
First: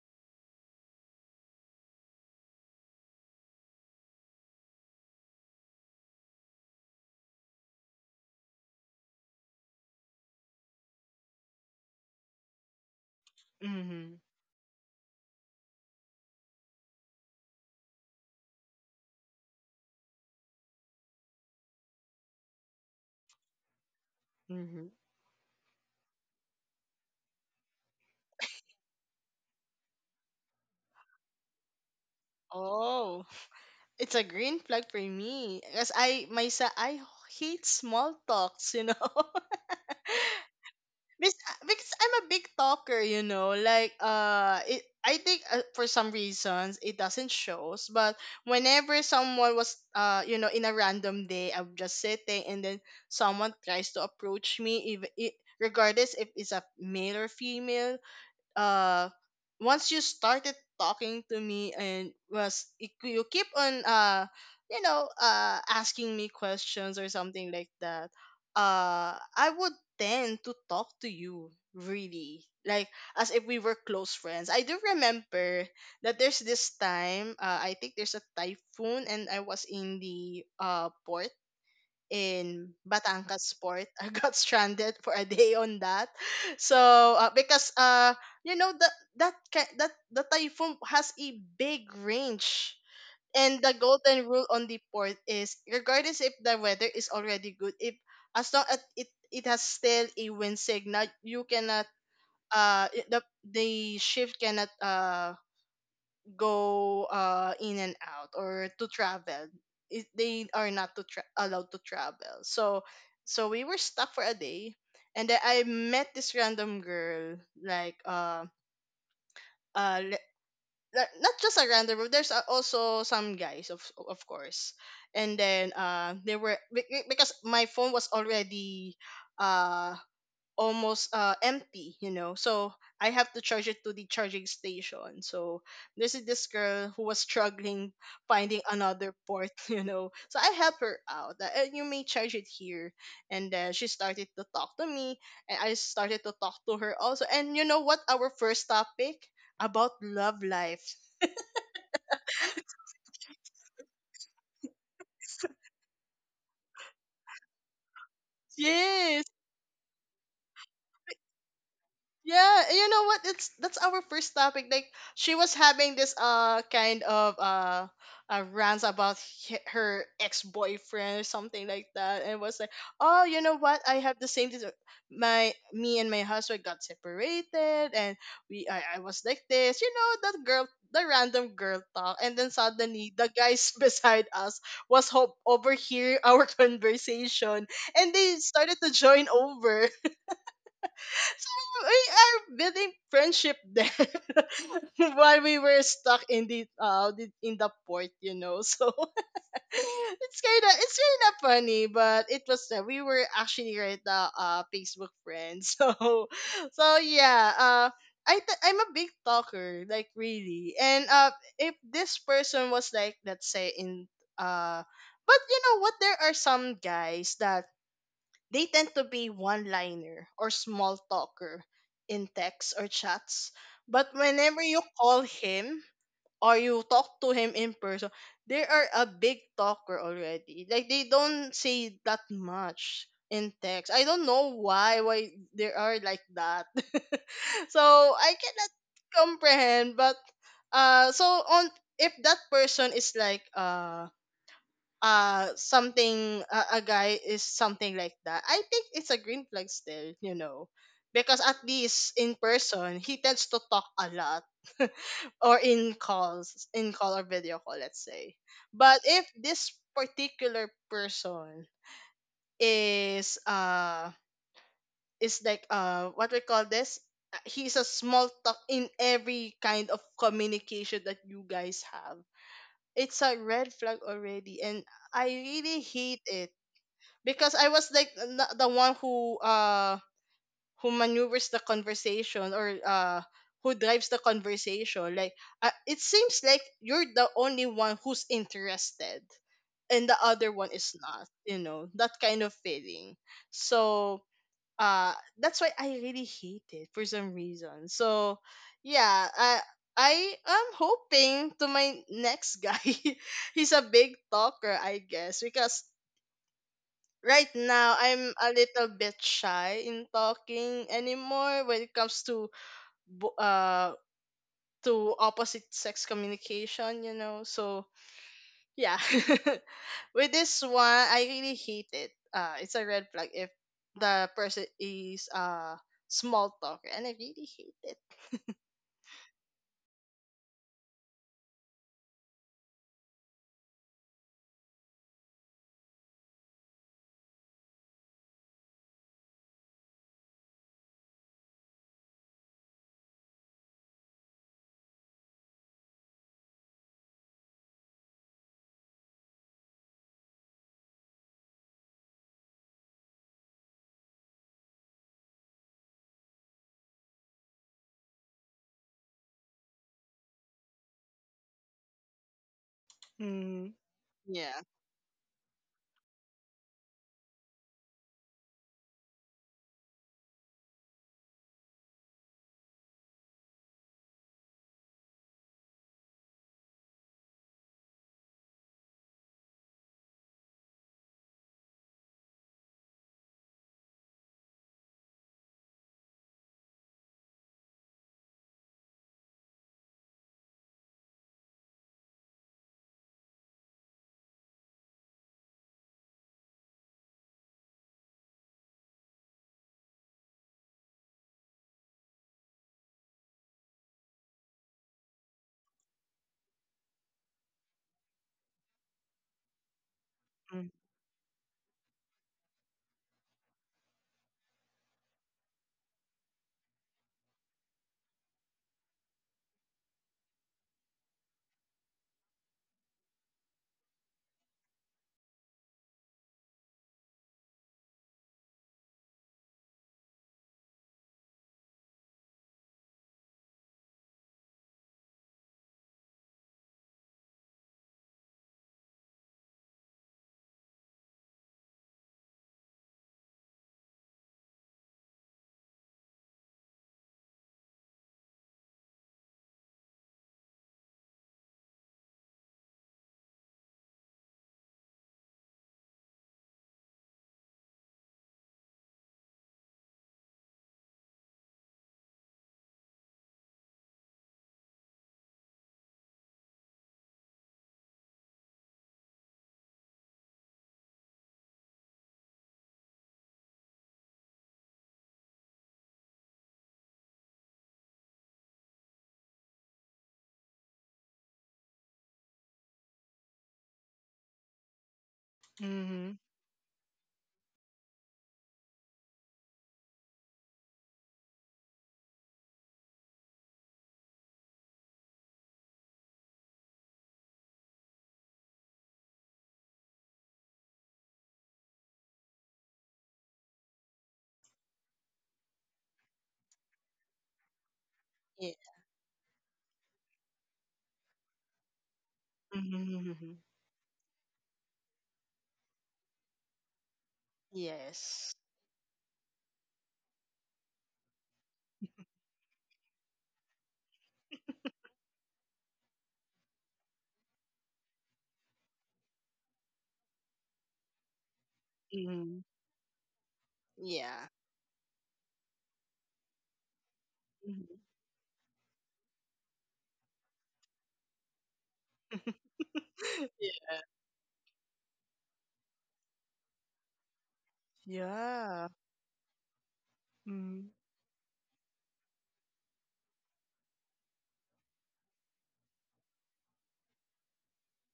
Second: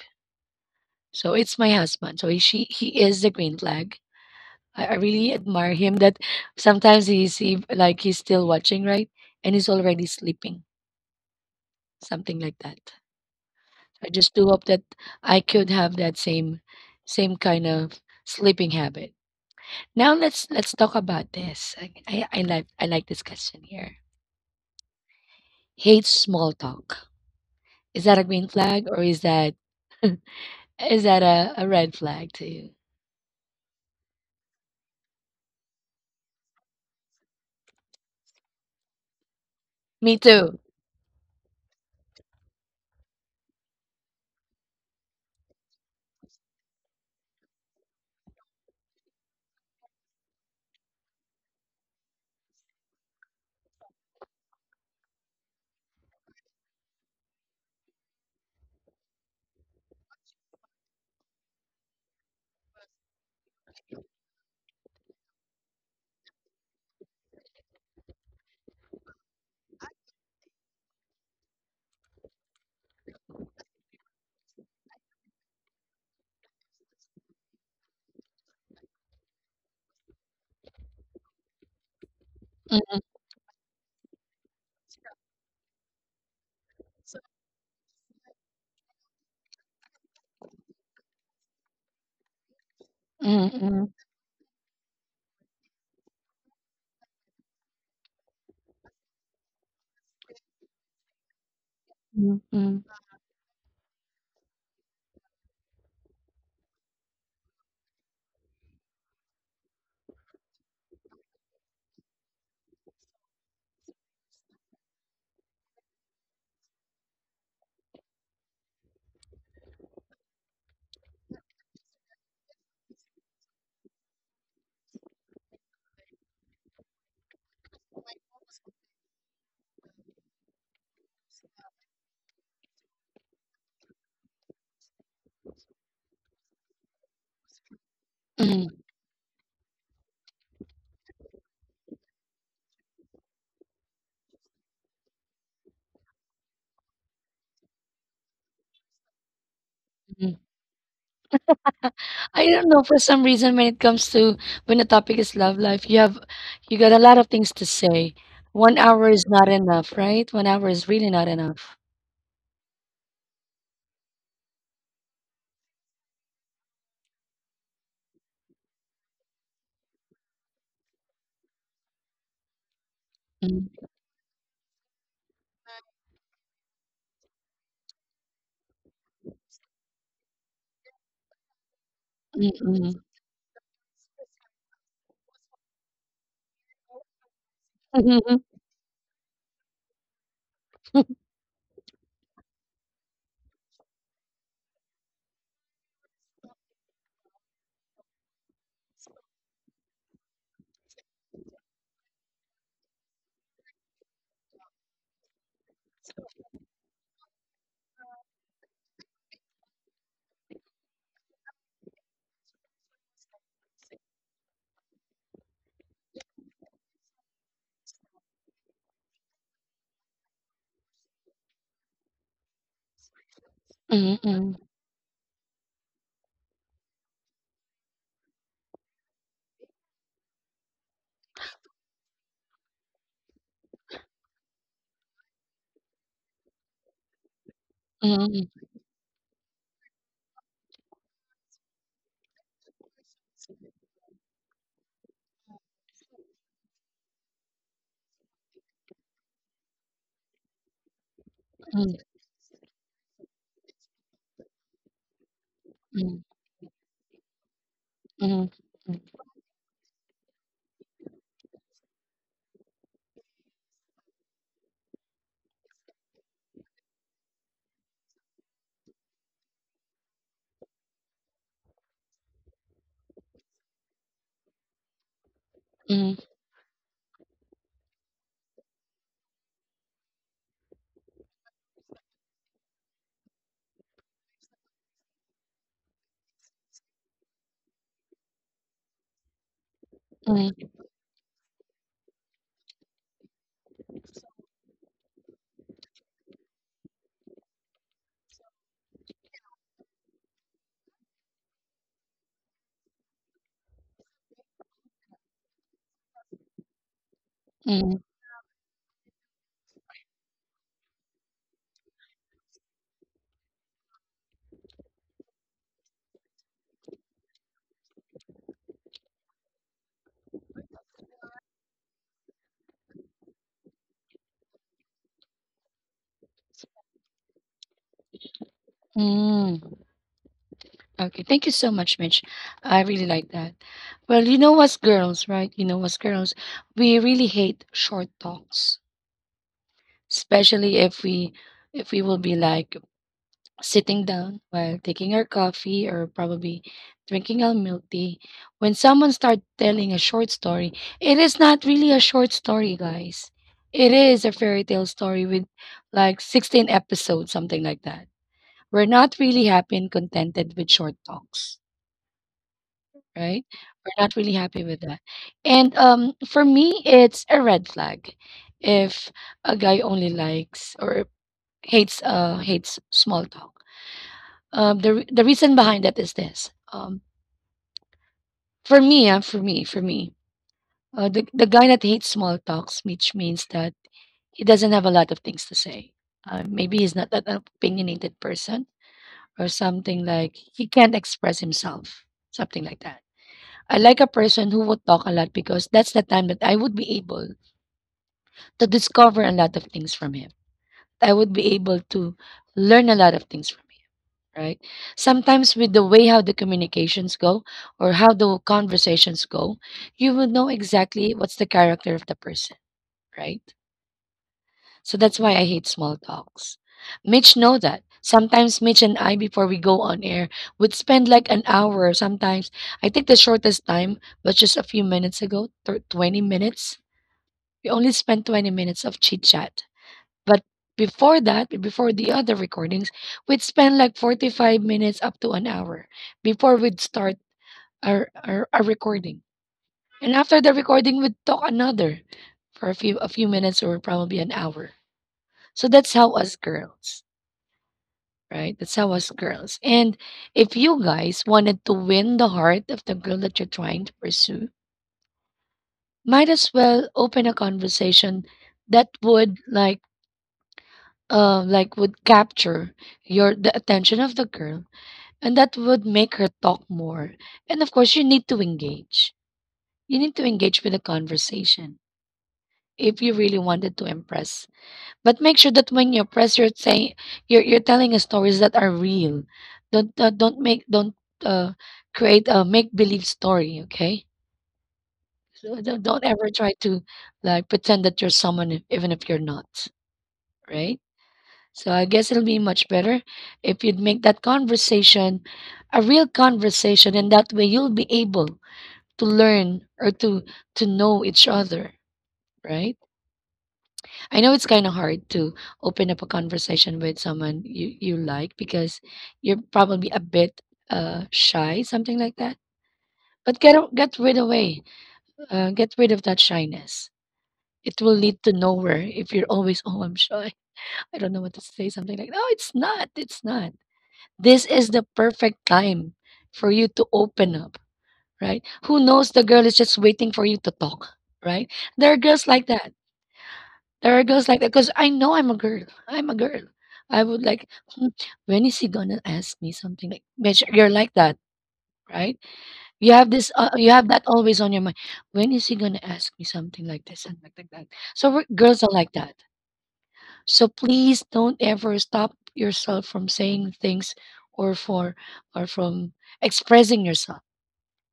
Speaker 1: So it's my husband, so he is the green flag. I really admire him that sometimes he's he, like he's still watching, right? And he's already sleeping, something like that. I
Speaker 2: Mm-hmm.
Speaker 1: just do hope that I could have that same same kind of sleeping habit. Now let's talk about this. I like this question here.
Speaker 2: Mm-hmm.
Speaker 1: Hate small talk. Is that a green flag or is that a red flag to you?
Speaker 2: Oh, it's a green flag for me because I myself I hate small talks, you know.
Speaker 1: Me too.
Speaker 2: because, because I'm a big talker, you know. Like it, I think, for some reasons it doesn't shows. But whenever someone was, you know, in a random day, I'm just sitting, and then someone tries to approach me, even regardless if it's a male or female, uh once you started talking to me and was you you keep on you know asking me questions or something like that, I would tend to talk to you really like as if we were close friends. I do remember that there's this time, I think there's a typhoon and I was in the port, in
Speaker 1: Mm,
Speaker 2: Batangas Port. I got stranded for a day on that. So because you know that that the typhoon has a big range.
Speaker 1: mm,
Speaker 2: And the
Speaker 1: mm,
Speaker 2: golden rule on the port is regardless if the weather is already good, if as long as it it has still a wind signal, you cannot
Speaker 1: mm, mm,
Speaker 2: the the ship cannot go in and out or to travel. They are not to allowed to travel. So so we were stuck for a day, and then I met this random girl, like uh le- not just a random girl, there's, also some guys, of course. And then they were because my phone was already uh almost empty, you know. So I have to charge it to the charging station. So this is this girl who was struggling finding
Speaker 1: mm,
Speaker 2: another port. You know, so I help her out. "Eh, you may charge it here." And then she started to talk to me, and I started to talk to her also. And you know what our first topic? About
Speaker 1: mm.
Speaker 2: love life.
Speaker 1: I don't know, for some reason, when it comes to when the topic is love life, you got a lot of things to say. 1 hour is
Speaker 2: Yes.
Speaker 1: not enough, right? 1 hour is really not enough.
Speaker 2: Yeah, you know what? It's that's our first topic. Like she was having this kind of rants about her ex boyfriend or something like that, and was like, oh, you know
Speaker 1: Mm,
Speaker 2: what? I have the same. My me and my husband got separated, and we I was like this. You know, that girl, the random girl talk, and
Speaker 1: mm,
Speaker 2: then
Speaker 1: mm.
Speaker 2: suddenly the guys beside us was hope overhear our conversation, and they
Speaker 1: Mhm,
Speaker 2: started to join over. So we are building friendship there while we were stuck in the in the port, you know. So it's kind of funny, but it was, we were actually right now Facebook friends. So so yeah, I'm a big talker, like really. And if this person was like let's say in uh but you know what, there are some guys that they tend to be one liner or small talker in texts or chats. But
Speaker 1: mhm, mhm,
Speaker 2: whenever you call him or you talk to him in person, they are a big talker already. Like they don't say that much in text. I don't know why they are like that. So I
Speaker 1: mhm,
Speaker 2: cannot comprehend, but so on if that person is like, something, a guy is something like that, I think it's a green flag still, you know, because at
Speaker 1: mhm,
Speaker 2: least in person he tends to talk a lot. Or in
Speaker 1: mhm,
Speaker 2: calls, in call or video call, let's say.
Speaker 1: mhm,
Speaker 2: But if this particular person is uh is like, what we call this, uh, he's a small talk in every kind of communication that you guys have, it's a red flag already, and I really
Speaker 1: mhm,
Speaker 2: hate it because I was like the one who maneuvers the conversation or who drives the conversation. Like, it seems like you're the only one who's interested, and the other one
Speaker 1: mhm,
Speaker 2: is not. You know, that kind of feeling. So uh that's why I really hate it for some reason. So yeah, I am hoping to my next guy. He's a big talker, I guess, because right now
Speaker 1: mhm,
Speaker 2: I'm a little bit shy in talking anymore when it comes to bo- uh to opposite sex communication, you know. So yeah, with this one, I really hate it. It's a red flag if the person is a small talker, and I really hate it.
Speaker 1: mhm. Okay, thank you so much, Mitch. I really like that. Well, you know us girls, right? You know us girls, we really hate short talks, especially if we will be like sitting down while taking our coffee or probably drinking our milk tea, when someone starts telling a short story, it is not really a short story, guys. It is a fairy tale story with like 16 episodes, something like that. We're not really happy and contented with short talks, right?
Speaker 2: Mm-hmm.
Speaker 1: We're not really
Speaker 2: Yeah.
Speaker 1: happy with that. And for me, it's a red flag if a guy only likes or hates hates small talk. The reason behind that is this. For me, the guy that hates small talks, which means that he doesn't have a lot of things to say. Maybe he's not that an opinionated person, or something like he can't express himself, something like that. I like a person who would talk a lot because that's the time that I would be able to discover a lot of things from him. I would be able to learn a lot of things from him, right? Sometimes with the way how the communications go or how the conversations go, you will know exactly what's the character of the person, right? So that's why I hate small talks. Mitch know that. Sometimes Mitch and I, before we go on air, would spend like an hour. Sometimes I think the shortest time was just a few minutes ago, 20 minutes. We only spent 20 minutes of chit chat, but before that, before the other recordings, we'd spend like 45 minutes up to an hour before we'd start our recording. And after the recording, we'd talk another for a few minutes or probably an hour. So that's how us girls, right? That's how us girls. And if you guys wanted to win the heart of the girl that you're trying to pursue, might as well open a conversation that would like would capture your the attention of the girl. And that would make her talk more. And of course, you need to engage. You need to engage with the conversation if you really wanted to impress. But make sure that when you impress, you're telling us stories that are real. Don't uh, create a make believe story. Okay, so don't
Speaker 2: Mm-hmm.
Speaker 1: ever try to like pretend that you're someone even if you're not. Right. So I guess it'll be much better if you'd make that conversation a real conversation, and that way you'll be able to learn or to know each other, right? I know it's kind of hard to open up a conversation with someone you like
Speaker 2: Yeah.
Speaker 1: because you're probably a bit shy, something like that.
Speaker 2: Mm-hmm.
Speaker 1: But get rid away get rid of that shyness. It will lead to
Speaker 2: Yes.
Speaker 1: nowhere if you're always, oh, I'm shy, I don't know what to say, something like, no, it's not. This is the perfect time for you to open up, right? Who knows, the girl is just waiting for you to talk, right? There are girls
Speaker 2: Mm-hmm.
Speaker 1: like that. There are
Speaker 2: Yeah.
Speaker 1: girls like that because I know I'm a girl. I'm a girl. I would like,
Speaker 2: Mm-hmm.
Speaker 1: "Hmm, when is he gonna ask me something?" Like, bitch, you're like that, right? You have this, you
Speaker 2: yeah.
Speaker 1: have that always on your mind. When is he gonna ask me something like this and like that? So we're, girls
Speaker 2: Yeah.
Speaker 1: are like that. So
Speaker 2: Mm.
Speaker 1: please don't ever stop yourself from saying things or for or from expressing yourself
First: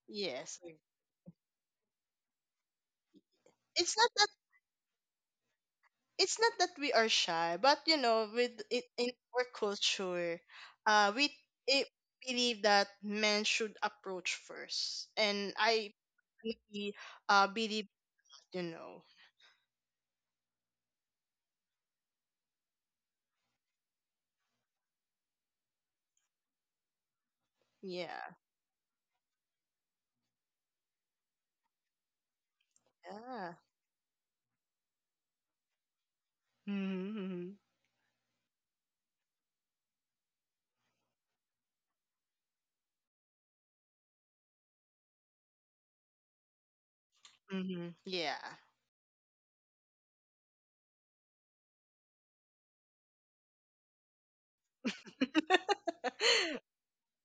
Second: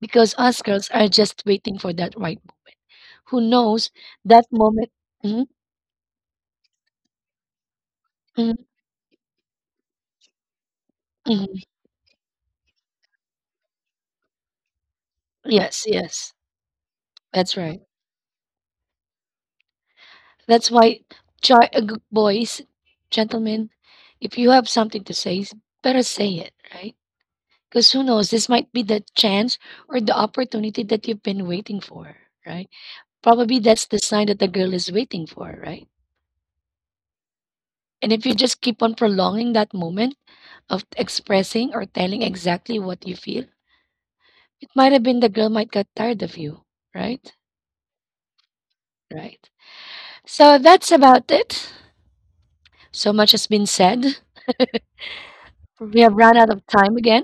Speaker 1: because
Speaker 2: Yes.
Speaker 1: us
Speaker 2: Like,
Speaker 1: girls are just waiting for that, right. Who knows
Speaker 2: it's not
Speaker 1: that moment? Mhm,
Speaker 2: that we are shy, but you know, with
Speaker 1: mhm,
Speaker 2: it in our culture, uh we
Speaker 1: mhm.
Speaker 2: it, believe that men should approach first. And
Speaker 1: Yes,
Speaker 2: I
Speaker 1: yes,
Speaker 2: really,
Speaker 1: that's right.
Speaker 2: believe, you know.
Speaker 1: That's why, boys, gentlemen, if you have something to say, better say it, right? Because who knows,
Speaker 2: Yeah.
Speaker 1: this might be the chance or the opportunity that you've been waiting for, right?
Speaker 2: Yeah.
Speaker 1: Probably that's the sign that the girl is waiting for, right?
Speaker 2: Mm-hmm.
Speaker 1: And if you just keep on prolonging that moment of expressing or telling exactly what you feel, it might have been the girl might get tired of you, right?
Speaker 2: Mm-hmm. Yeah.
Speaker 1: Right. So that's about it. So much has been said. We have run out of time again.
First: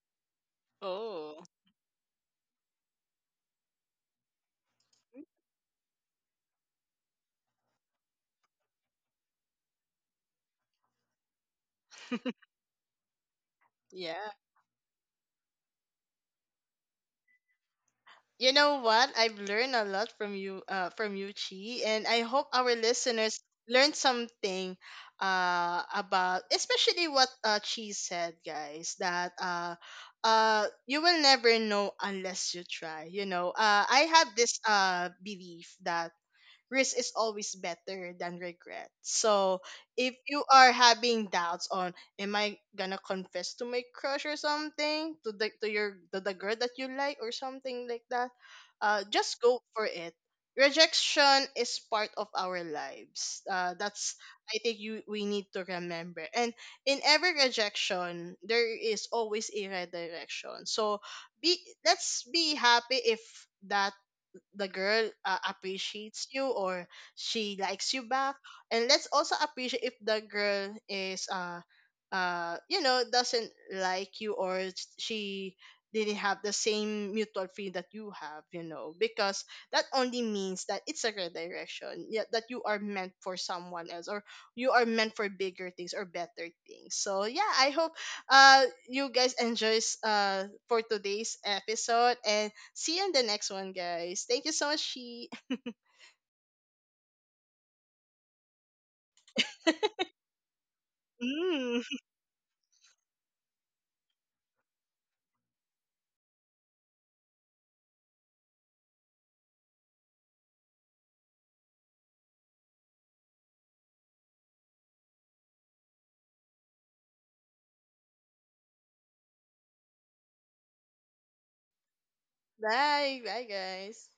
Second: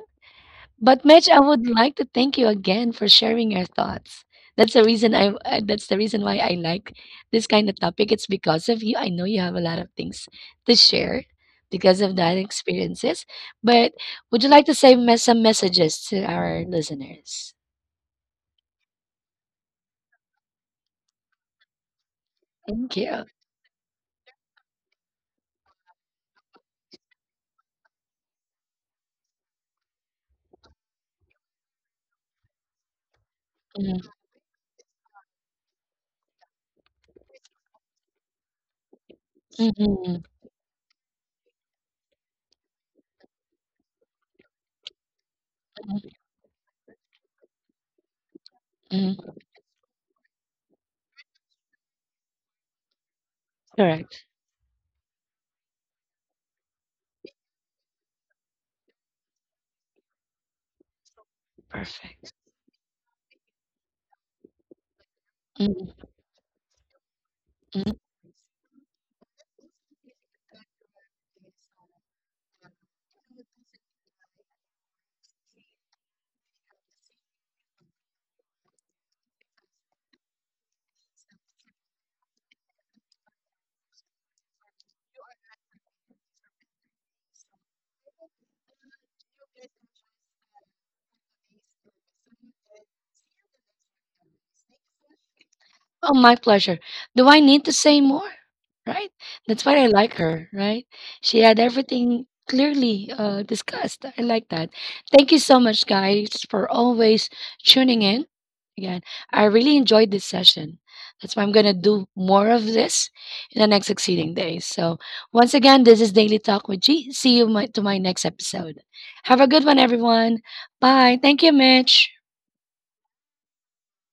Speaker 1: But Mitch, I
Speaker 2: Oh.
Speaker 1: would like to thank you again for sharing your thoughts. That's the reason why I like this kind of topic. It's because of you. I know you have a lot of things to share because of that experiences. But
Speaker 2: Yeah.
Speaker 1: would you like to say some messages to our listeners?
Speaker 2: You know what? I've learned a lot from you, Chi, and I hope our
Speaker 1: Thank you.
Speaker 2: listeners learned something, about especially what, Chi said, guys. That you will never know unless you try. You know, I
Speaker 1: Mhm,
Speaker 2: have this belief that risk is always better than regret. So if
Speaker 1: mhm,
Speaker 2: you are having doubts on am I gonna confess to my crush or something to the to your
Speaker 1: mhm,
Speaker 2: to the girl that you like or something like that, just
Speaker 1: mhm.
Speaker 2: go for it. Rejection is part of our lives. That's
Speaker 1: Correct.
Speaker 2: I think you we need to remember. And in every rejection, there is always a redirection. So be let's
Speaker 1: Perfect.
Speaker 2: be happy if that the girl
Speaker 1: Mhm.
Speaker 2: appreciates you or she likes you back. And let's also appreciate if the girl is you know doesn't like you or she didn't have the same mutual feeling that you have, you know, because that only means that it's a redirection. Yeah, that you are meant for someone else or you are meant for bigger things or better things. So yeah, I hope, you guys enjoys, for today's episode, and see you in the next one, guys. Thank you so much, She.
Speaker 1: Oh, my pleasure. Do I need to say more? Right? That's why I like her, right? She had
Speaker 2: Mm.
Speaker 1: everything clearly discussed. I like that. Thank you so much, guys, for always tuning in. Again, I really enjoyed this session. That's why I'm going to do more of this in the next succeeding days. So, once again, this is Daily Talk with G. See you to my next episode. Have a good one, everyone. Bye. Thank you, Mitch.
Speaker 2: Bye. Bye, guys.